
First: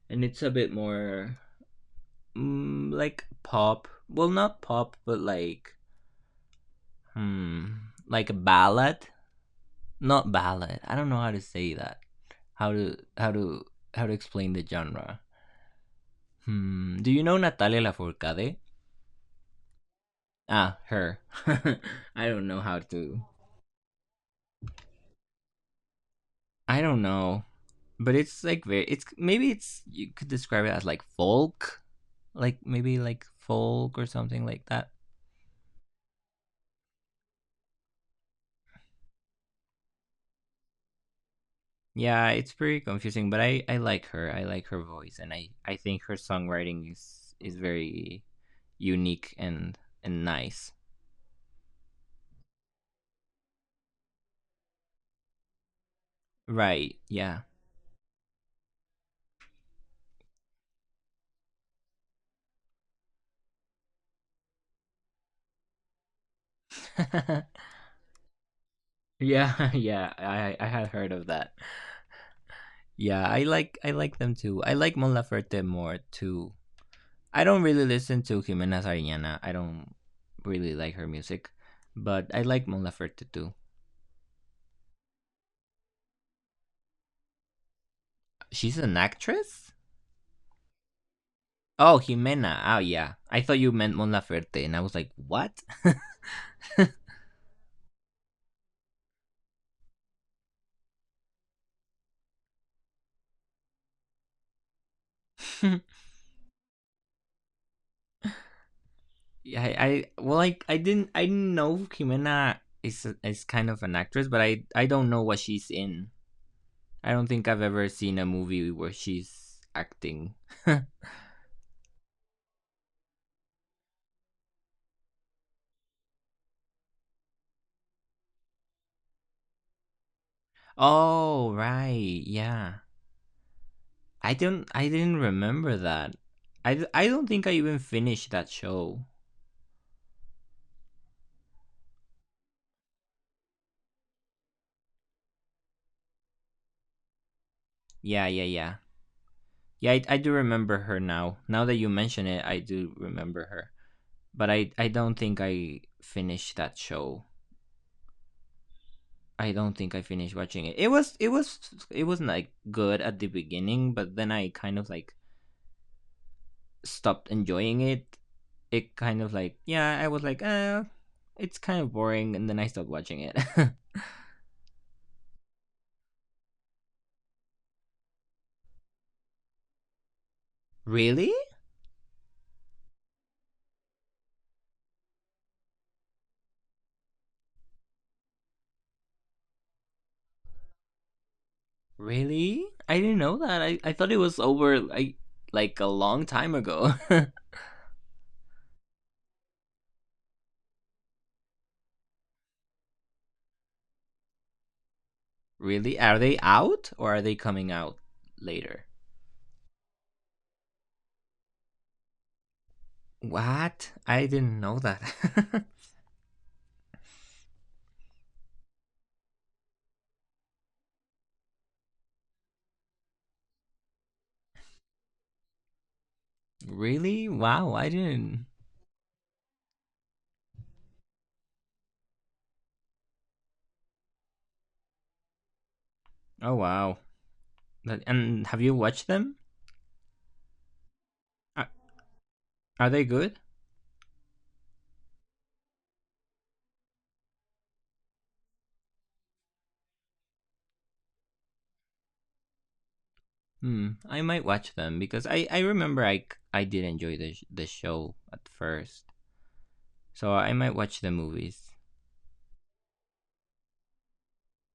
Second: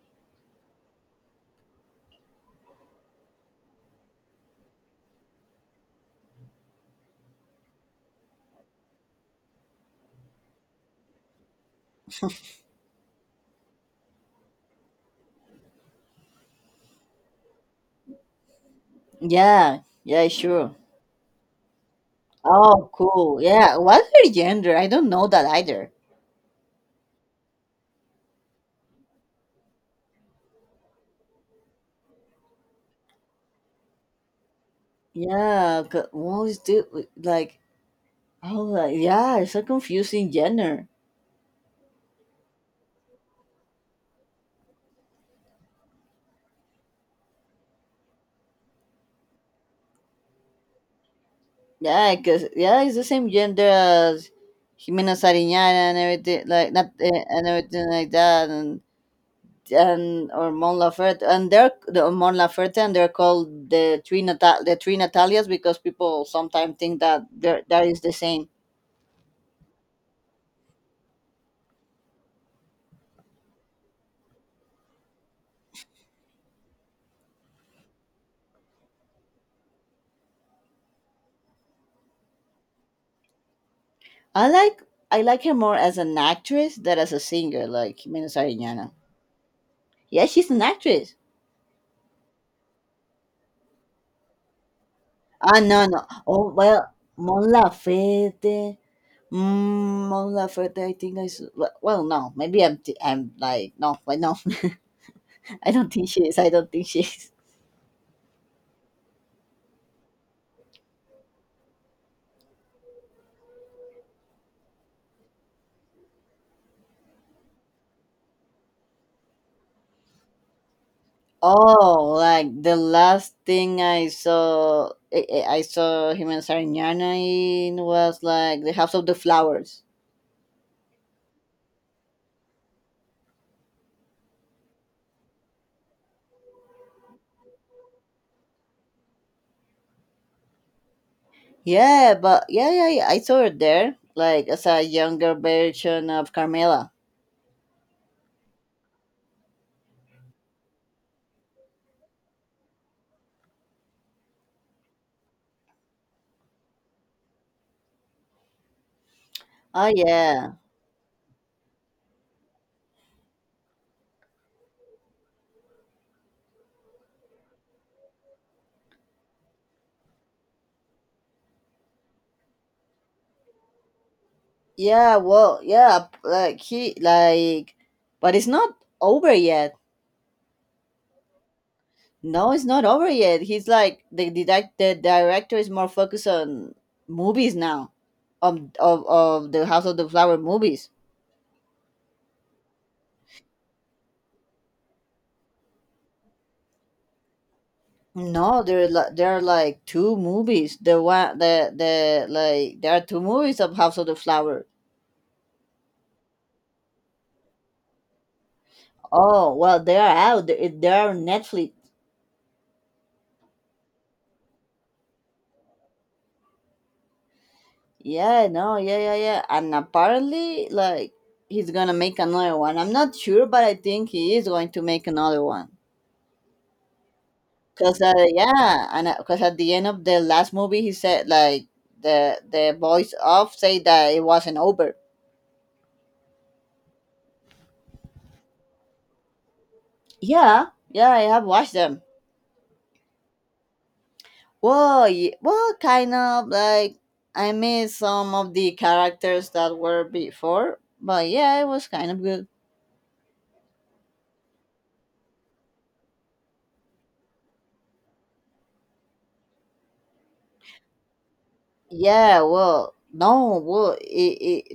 S1: and it's a bit more like pop. Well, not pop, but like like a ballad. Not ballad. I don't know how to say that. How to how to how to explain the genre. Hmm. Do you know Natalia Lafourcade?
S2: Yeah. Yeah, sure.
S1: Ah, her. [LAUGHS] I don't know how
S2: Oh,
S1: to
S2: cool. Yeah. What's her gender? I don't know that either.
S1: I don't know, but it's like very. It's maybe it's You could describe it as like folk, like maybe like folk or something like that.
S2: Yeah. 'cause What is the like? Oh, like, yeah. It's a confusing gender.
S1: Yeah, it's pretty confusing, but I like her. I like her voice, and I think her songwriting is very unique and nice.
S2: Yeah, because yeah, it's the same gender as Jimena Sariñana and everything like not
S1: Right? Yeah.
S2: and everything like that and or Mon Laferte and they're the Mon Laferte and they're called the three Natalias because people sometimes think that
S1: [LAUGHS]
S2: they're that is the same.
S1: Yeah, yeah. I had heard of that. Yeah, I like them too. I like Mon Laferte more too. I don't really listen to Jimena Sariñana. I don't really like her music, but I like Mon Laferte too.
S2: I like I like her more as an actress than as a singer, like Jimena
S1: She's
S2: Sariñana.
S1: an actress?
S2: Yeah, she's an actress.
S1: Oh, Jimena. Oh, yeah. I thought you meant Mon Laferte, and I was like, what?
S2: Ah, no,
S1: [LAUGHS] Yeah,
S2: no. Oh, well, Mon Laferte. Mm, Mon Laferte, I think I... s- Well, no. Maybe I'm like. No, but no. [LAUGHS] I don't think she is. I don't think she is.
S1: I well, I didn't know Jimena is kind of an actress, but I don't know what she's in. I don't think I've ever seen a movie where she's acting. [LAUGHS]
S2: Oh, like the last thing I saw Jimena Sariñana in was like The House of the Flowers.
S1: Oh, right. Yeah. I don't. I didn't remember that. I don't think I even finished that show.
S2: Yeah, but yeah, yeah, yeah, I saw her there, like as a younger version of Carmela.
S1: Yeah, yeah, yeah. Yeah, I do remember her now. Now that you mention it, I do remember her. But I don't think I finished that show. I don't
S2: Oh
S1: think I finished
S2: yeah,
S1: watching it. It was like good at the beginning, but then I kind of like stopped enjoying it. It kind of like yeah, I was like, it's kind of boring, and then I stopped watching it. [LAUGHS]
S2: yeah. Well, yeah, but it's not over yet.
S1: Really?
S2: No, it's not over yet. He's like the director is more focused on movies now, of the House of the Flower movies.
S1: Really? I didn't know that. I thought it was over like a long time ago.
S2: No, there are there are like two movies. The one the like there are two movies of House of the Flower.
S1: [LAUGHS] Really? Are they out or are they coming out later?
S2: Oh well, they are out. They are on Netflix.
S1: What? I didn't know that. [LAUGHS]
S2: Yeah, no, yeah, yeah, yeah. And apparently, like he's gonna make another one. I'm not sure, but I think he is going to make another one.
S1: Really? Wow, I
S2: Cause
S1: didn't.
S2: yeah, and because at the end of the last movie, he said like the voice off say that it wasn't over.
S1: Oh wow. And have you watched them?
S2: Yeah, yeah, I have
S1: Are,
S2: watched them.
S1: are they good?
S2: Well, well, kind of like I miss some of the characters that were before, but yeah, it was kind of good.
S1: Hmm, I might watch them because I remember I did enjoy the show at first. So I might watch the movies.
S2: Yeah, well, no, well, it,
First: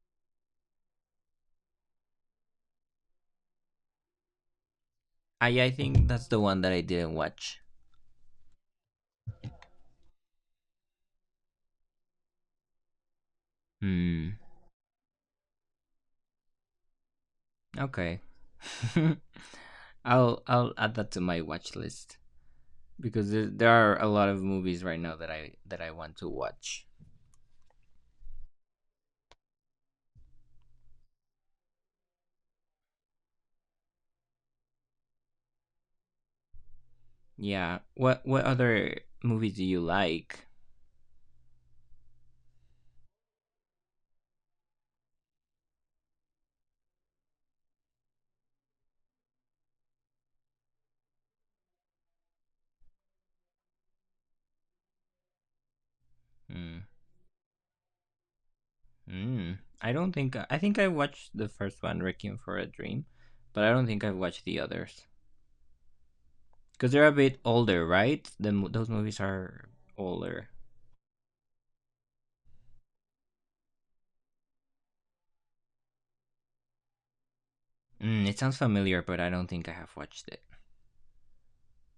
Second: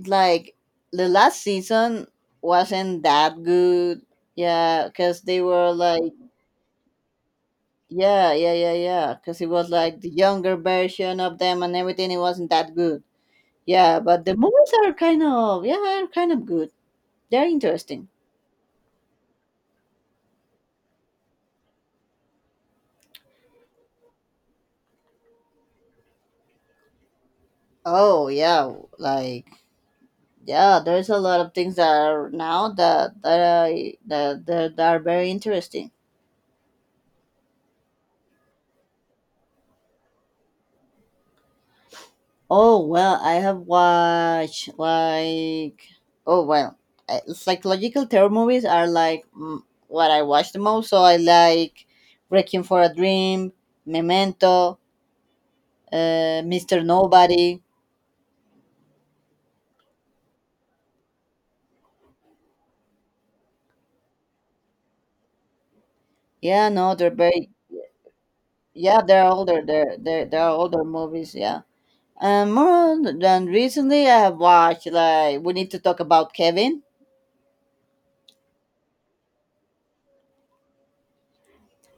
S2: it like the last season wasn't that good. Yeah, because they
S1: I
S2: were
S1: think
S2: like,
S1: that's the one that I didn't watch.
S2: yeah, yeah, yeah, yeah, because it was like the younger version of them and everything. It wasn't that good. Yeah, but the
S1: Hmm.
S2: movies are kind of, yeah, are kind of good. They're interesting.
S1: Okay. [LAUGHS] I'll add that to my watch list because there are a lot of movies right now that I want to watch.
S2: Oh yeah, like yeah, there's a lot of things that are now that that I that that, that are very interesting.
S1: Yeah. What other movies do you like?
S2: Oh well, I have watched like oh well, psychological terror movies are like what I watch the most. So I like Requiem for a Dream, Memento,
S1: Mm.
S2: Mister Nobody.
S1: Mm. I don't think I watched the first one, Requiem for a Dream, but I don't think I've watched the others
S2: Yeah,
S1: because
S2: no,
S1: they're
S2: they're
S1: a bit
S2: very
S1: older, right? Those
S2: yeah,
S1: movies
S2: they're older.
S1: are
S2: They're
S1: older.
S2: older movies. Yeah, and more than recently, I have watched like we need to talk about Kevin.
S1: Mm, it sounds familiar, but I don't think I have watched it.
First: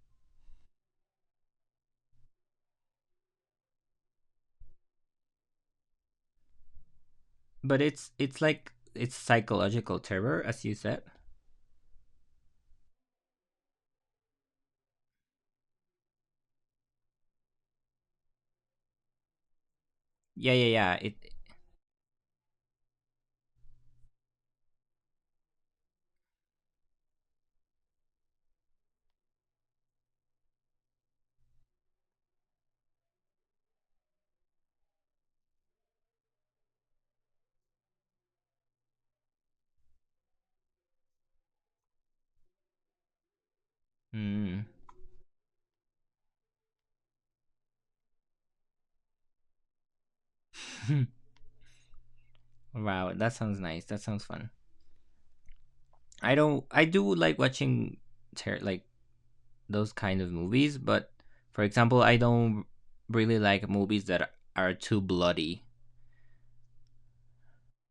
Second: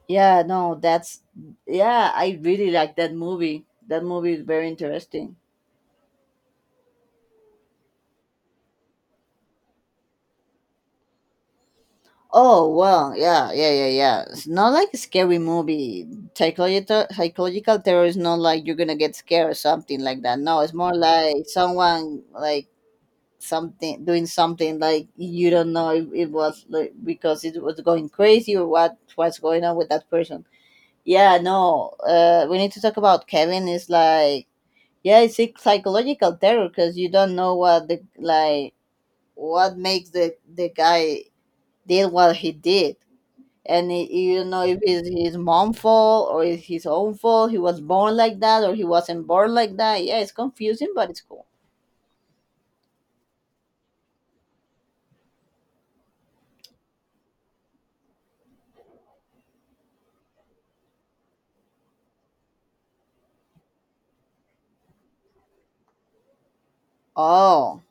S2: Yeah, no, I really like that movie. That movie is very interesting.
S1: But it's like it's psychological terror, as you said.
S2: Oh well, yeah, yeah, yeah, yeah. It's not like a scary movie. Psychological terror is not like you're gonna get scared or something like that.
S1: Yeah,
S2: No,
S1: yeah,
S2: it's
S1: yeah.
S2: more
S1: It
S2: like someone like something doing something like you don't know if it was like, because it was going crazy or what was going on with that person. Yeah, no. We need to talk about Kevin. Is like yeah, it's psychological terror because you don't know what the like what makes the guy did what he did, and it, you know
S1: Mm.
S2: if it's his mom fault or it's his own fault he was born like that or he wasn't born like that. Yeah, it's confusing but it's
S1: [LAUGHS]
S2: cool.
S1: Wow, that sounds nice. That sounds fun. I don't. I do like watching like those kind of movies, but for example, I don't really like movies that are too bloody.
S2: oh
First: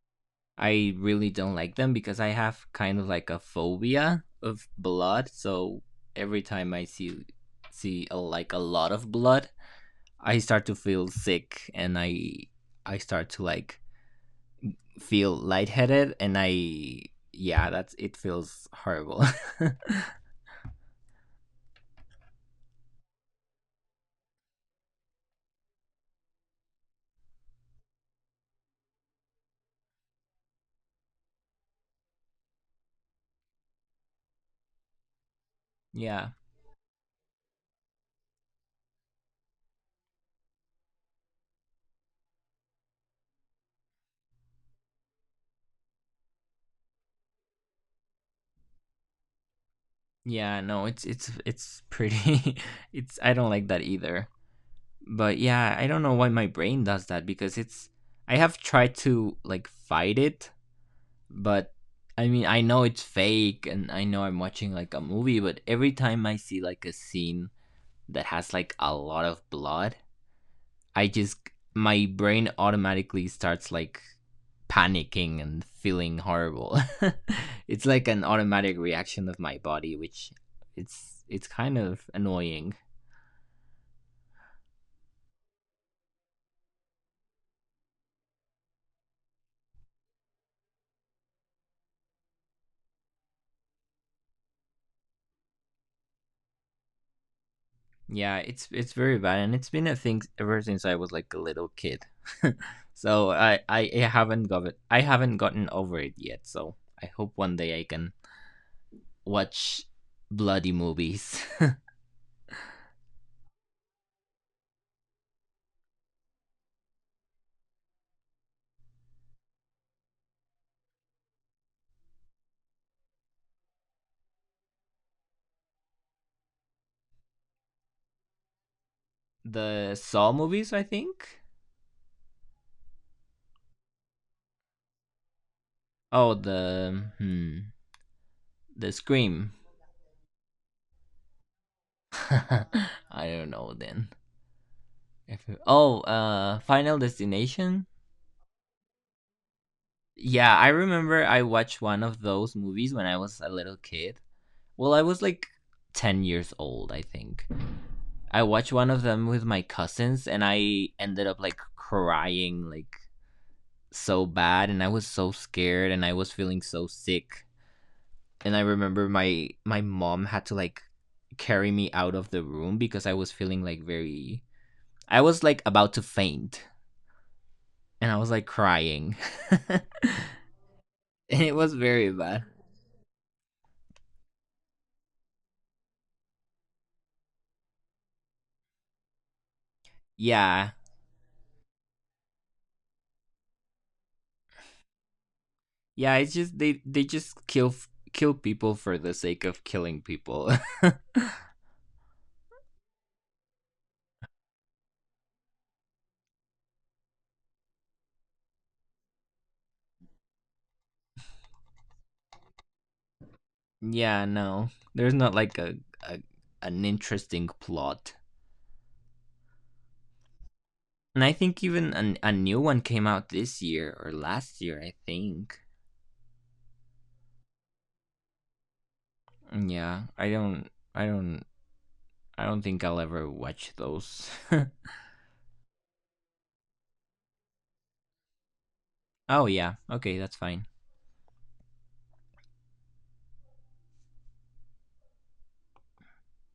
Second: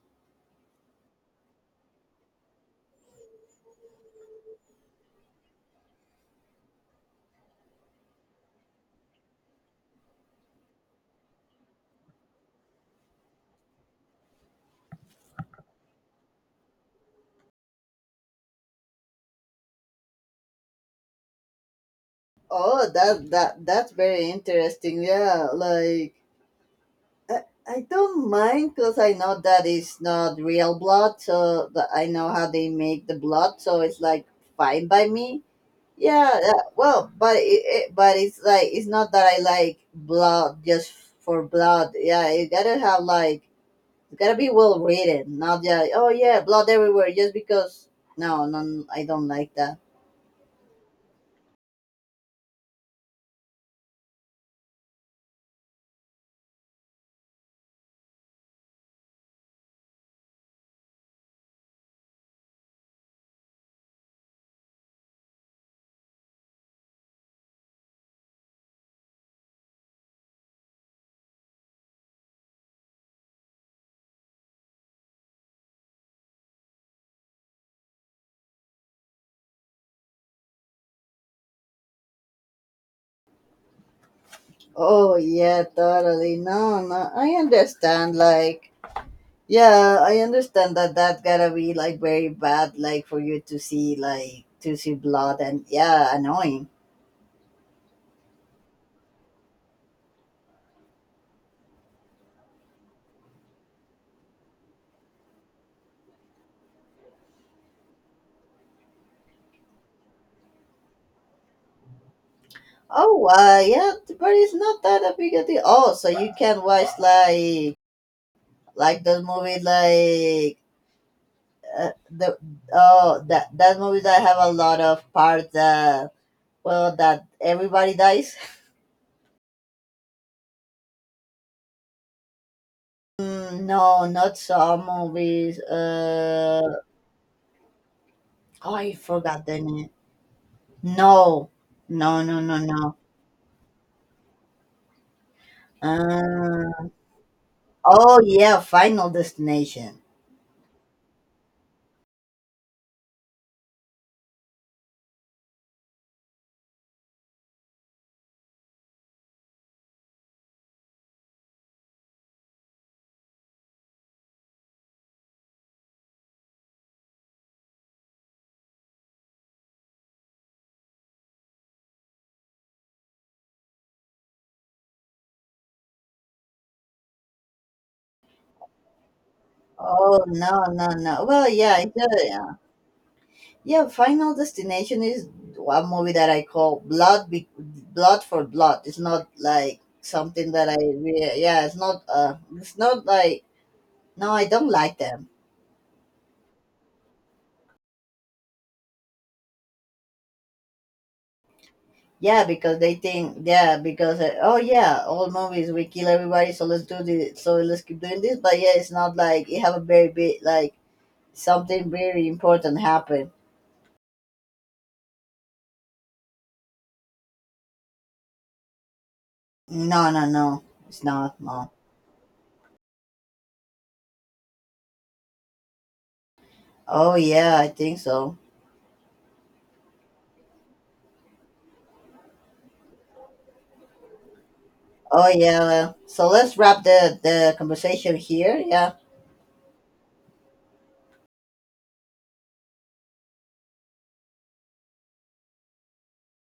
S1: I really don't like them because I have kind of like a phobia of blood. So every time I see a, like a lot of blood, I start to feel sick and I start to like feel lightheaded and I yeah, that's it feels horrible. [LAUGHS]
S2: oh that's very interesting, yeah, like i, I don't mind because I know that it's not real blood, so that I know how they make the blood, so it's like fine by me.
S1: Yeah.
S2: Yeah, yeah, well, but it but it's like it's not that I like blood just for blood. Yeah, you gotta have like it's gotta be well written, not just oh yeah, blood everywhere just because. No, no, I don't like that.
S1: Yeah, no, it's pretty [LAUGHS] it's I don't like that either. But yeah, I don't know why my brain does that because it's I have tried to like fight it, but I mean, I know it's fake and I know I'm watching like a movie, but every time I see like a scene that has like a lot of blood, I just my brain automatically starts like panicking and feeling horrible. [LAUGHS] It's like an automatic reaction of my body, which it's kind of annoying.
S2: Oh yeah, totally. No, no, I understand. Like yeah, I understand that gotta be like very bad, like for you to see blood and yeah, annoying.
S1: Yeah, it's very bad, and it's been a thing ever since I was like a little kid. [LAUGHS] So I haven't got it. I haven't gotten over it yet. So I hope one day I can watch bloody movies.
S2: Oh yeah, but it's not that a big a deal. Oh, so you can watch like those movies like the oh that movies that have a lot of parts that. Well, that everybody dies.
S1: [LAUGHS] The Saw movies, I think.
S2: Mm, no, not some movies.
S1: Oh, the hmm,
S2: Oh,
S1: the
S2: I forgot
S1: Scream.
S2: the name. No, no, no, no, no.
S1: [LAUGHS] I don't know then. If it- Oh,
S2: Uh,
S1: Final Destination.
S2: oh yeah, Final Destination.
S1: Yeah, I remember I watched one of those movies when I was a little kid. Well, I was like 10 years old, I think. I watched one of them with my cousins, and I ended up like crying like so bad, and I was so scared, and I was feeling so sick. And I remember my mom had to like carry me out of the room because I was feeling like very I was like about to faint and I was like crying.
S2: Oh no, no, no.
S1: [LAUGHS]
S2: Well,
S1: It was
S2: yeah, it's a,
S1: very bad.
S2: yeah, yeah. Final Destination is one movie that I call blood, blood for blood. It's not like something that
S1: Yeah.
S2: yeah, it's not. It's not like no, I don't like them.
S1: Yeah, it's just they just kill people for the sake of killing people.
S2: Yeah, because they think, yeah, because oh yeah, all movies we kill everybody, so let's do this, so let's keep doing this. But yeah, it's not like it have a very big like something very important happen.
S1: [LAUGHS] Yeah, no. There's not like a, a an interesting plot.
S2: No, no, no, it's
S1: And I
S2: not.
S1: think
S2: No.
S1: even a new one came out this year or last year, I think.
S2: Oh yeah, I think so.
S1: Yeah, I don't I don't think I'll ever watch those. [LAUGHS]
S2: Oh yeah. Well, so let's wrap the conversation here. Yeah.
S1: Oh yeah. Okay, that's fine.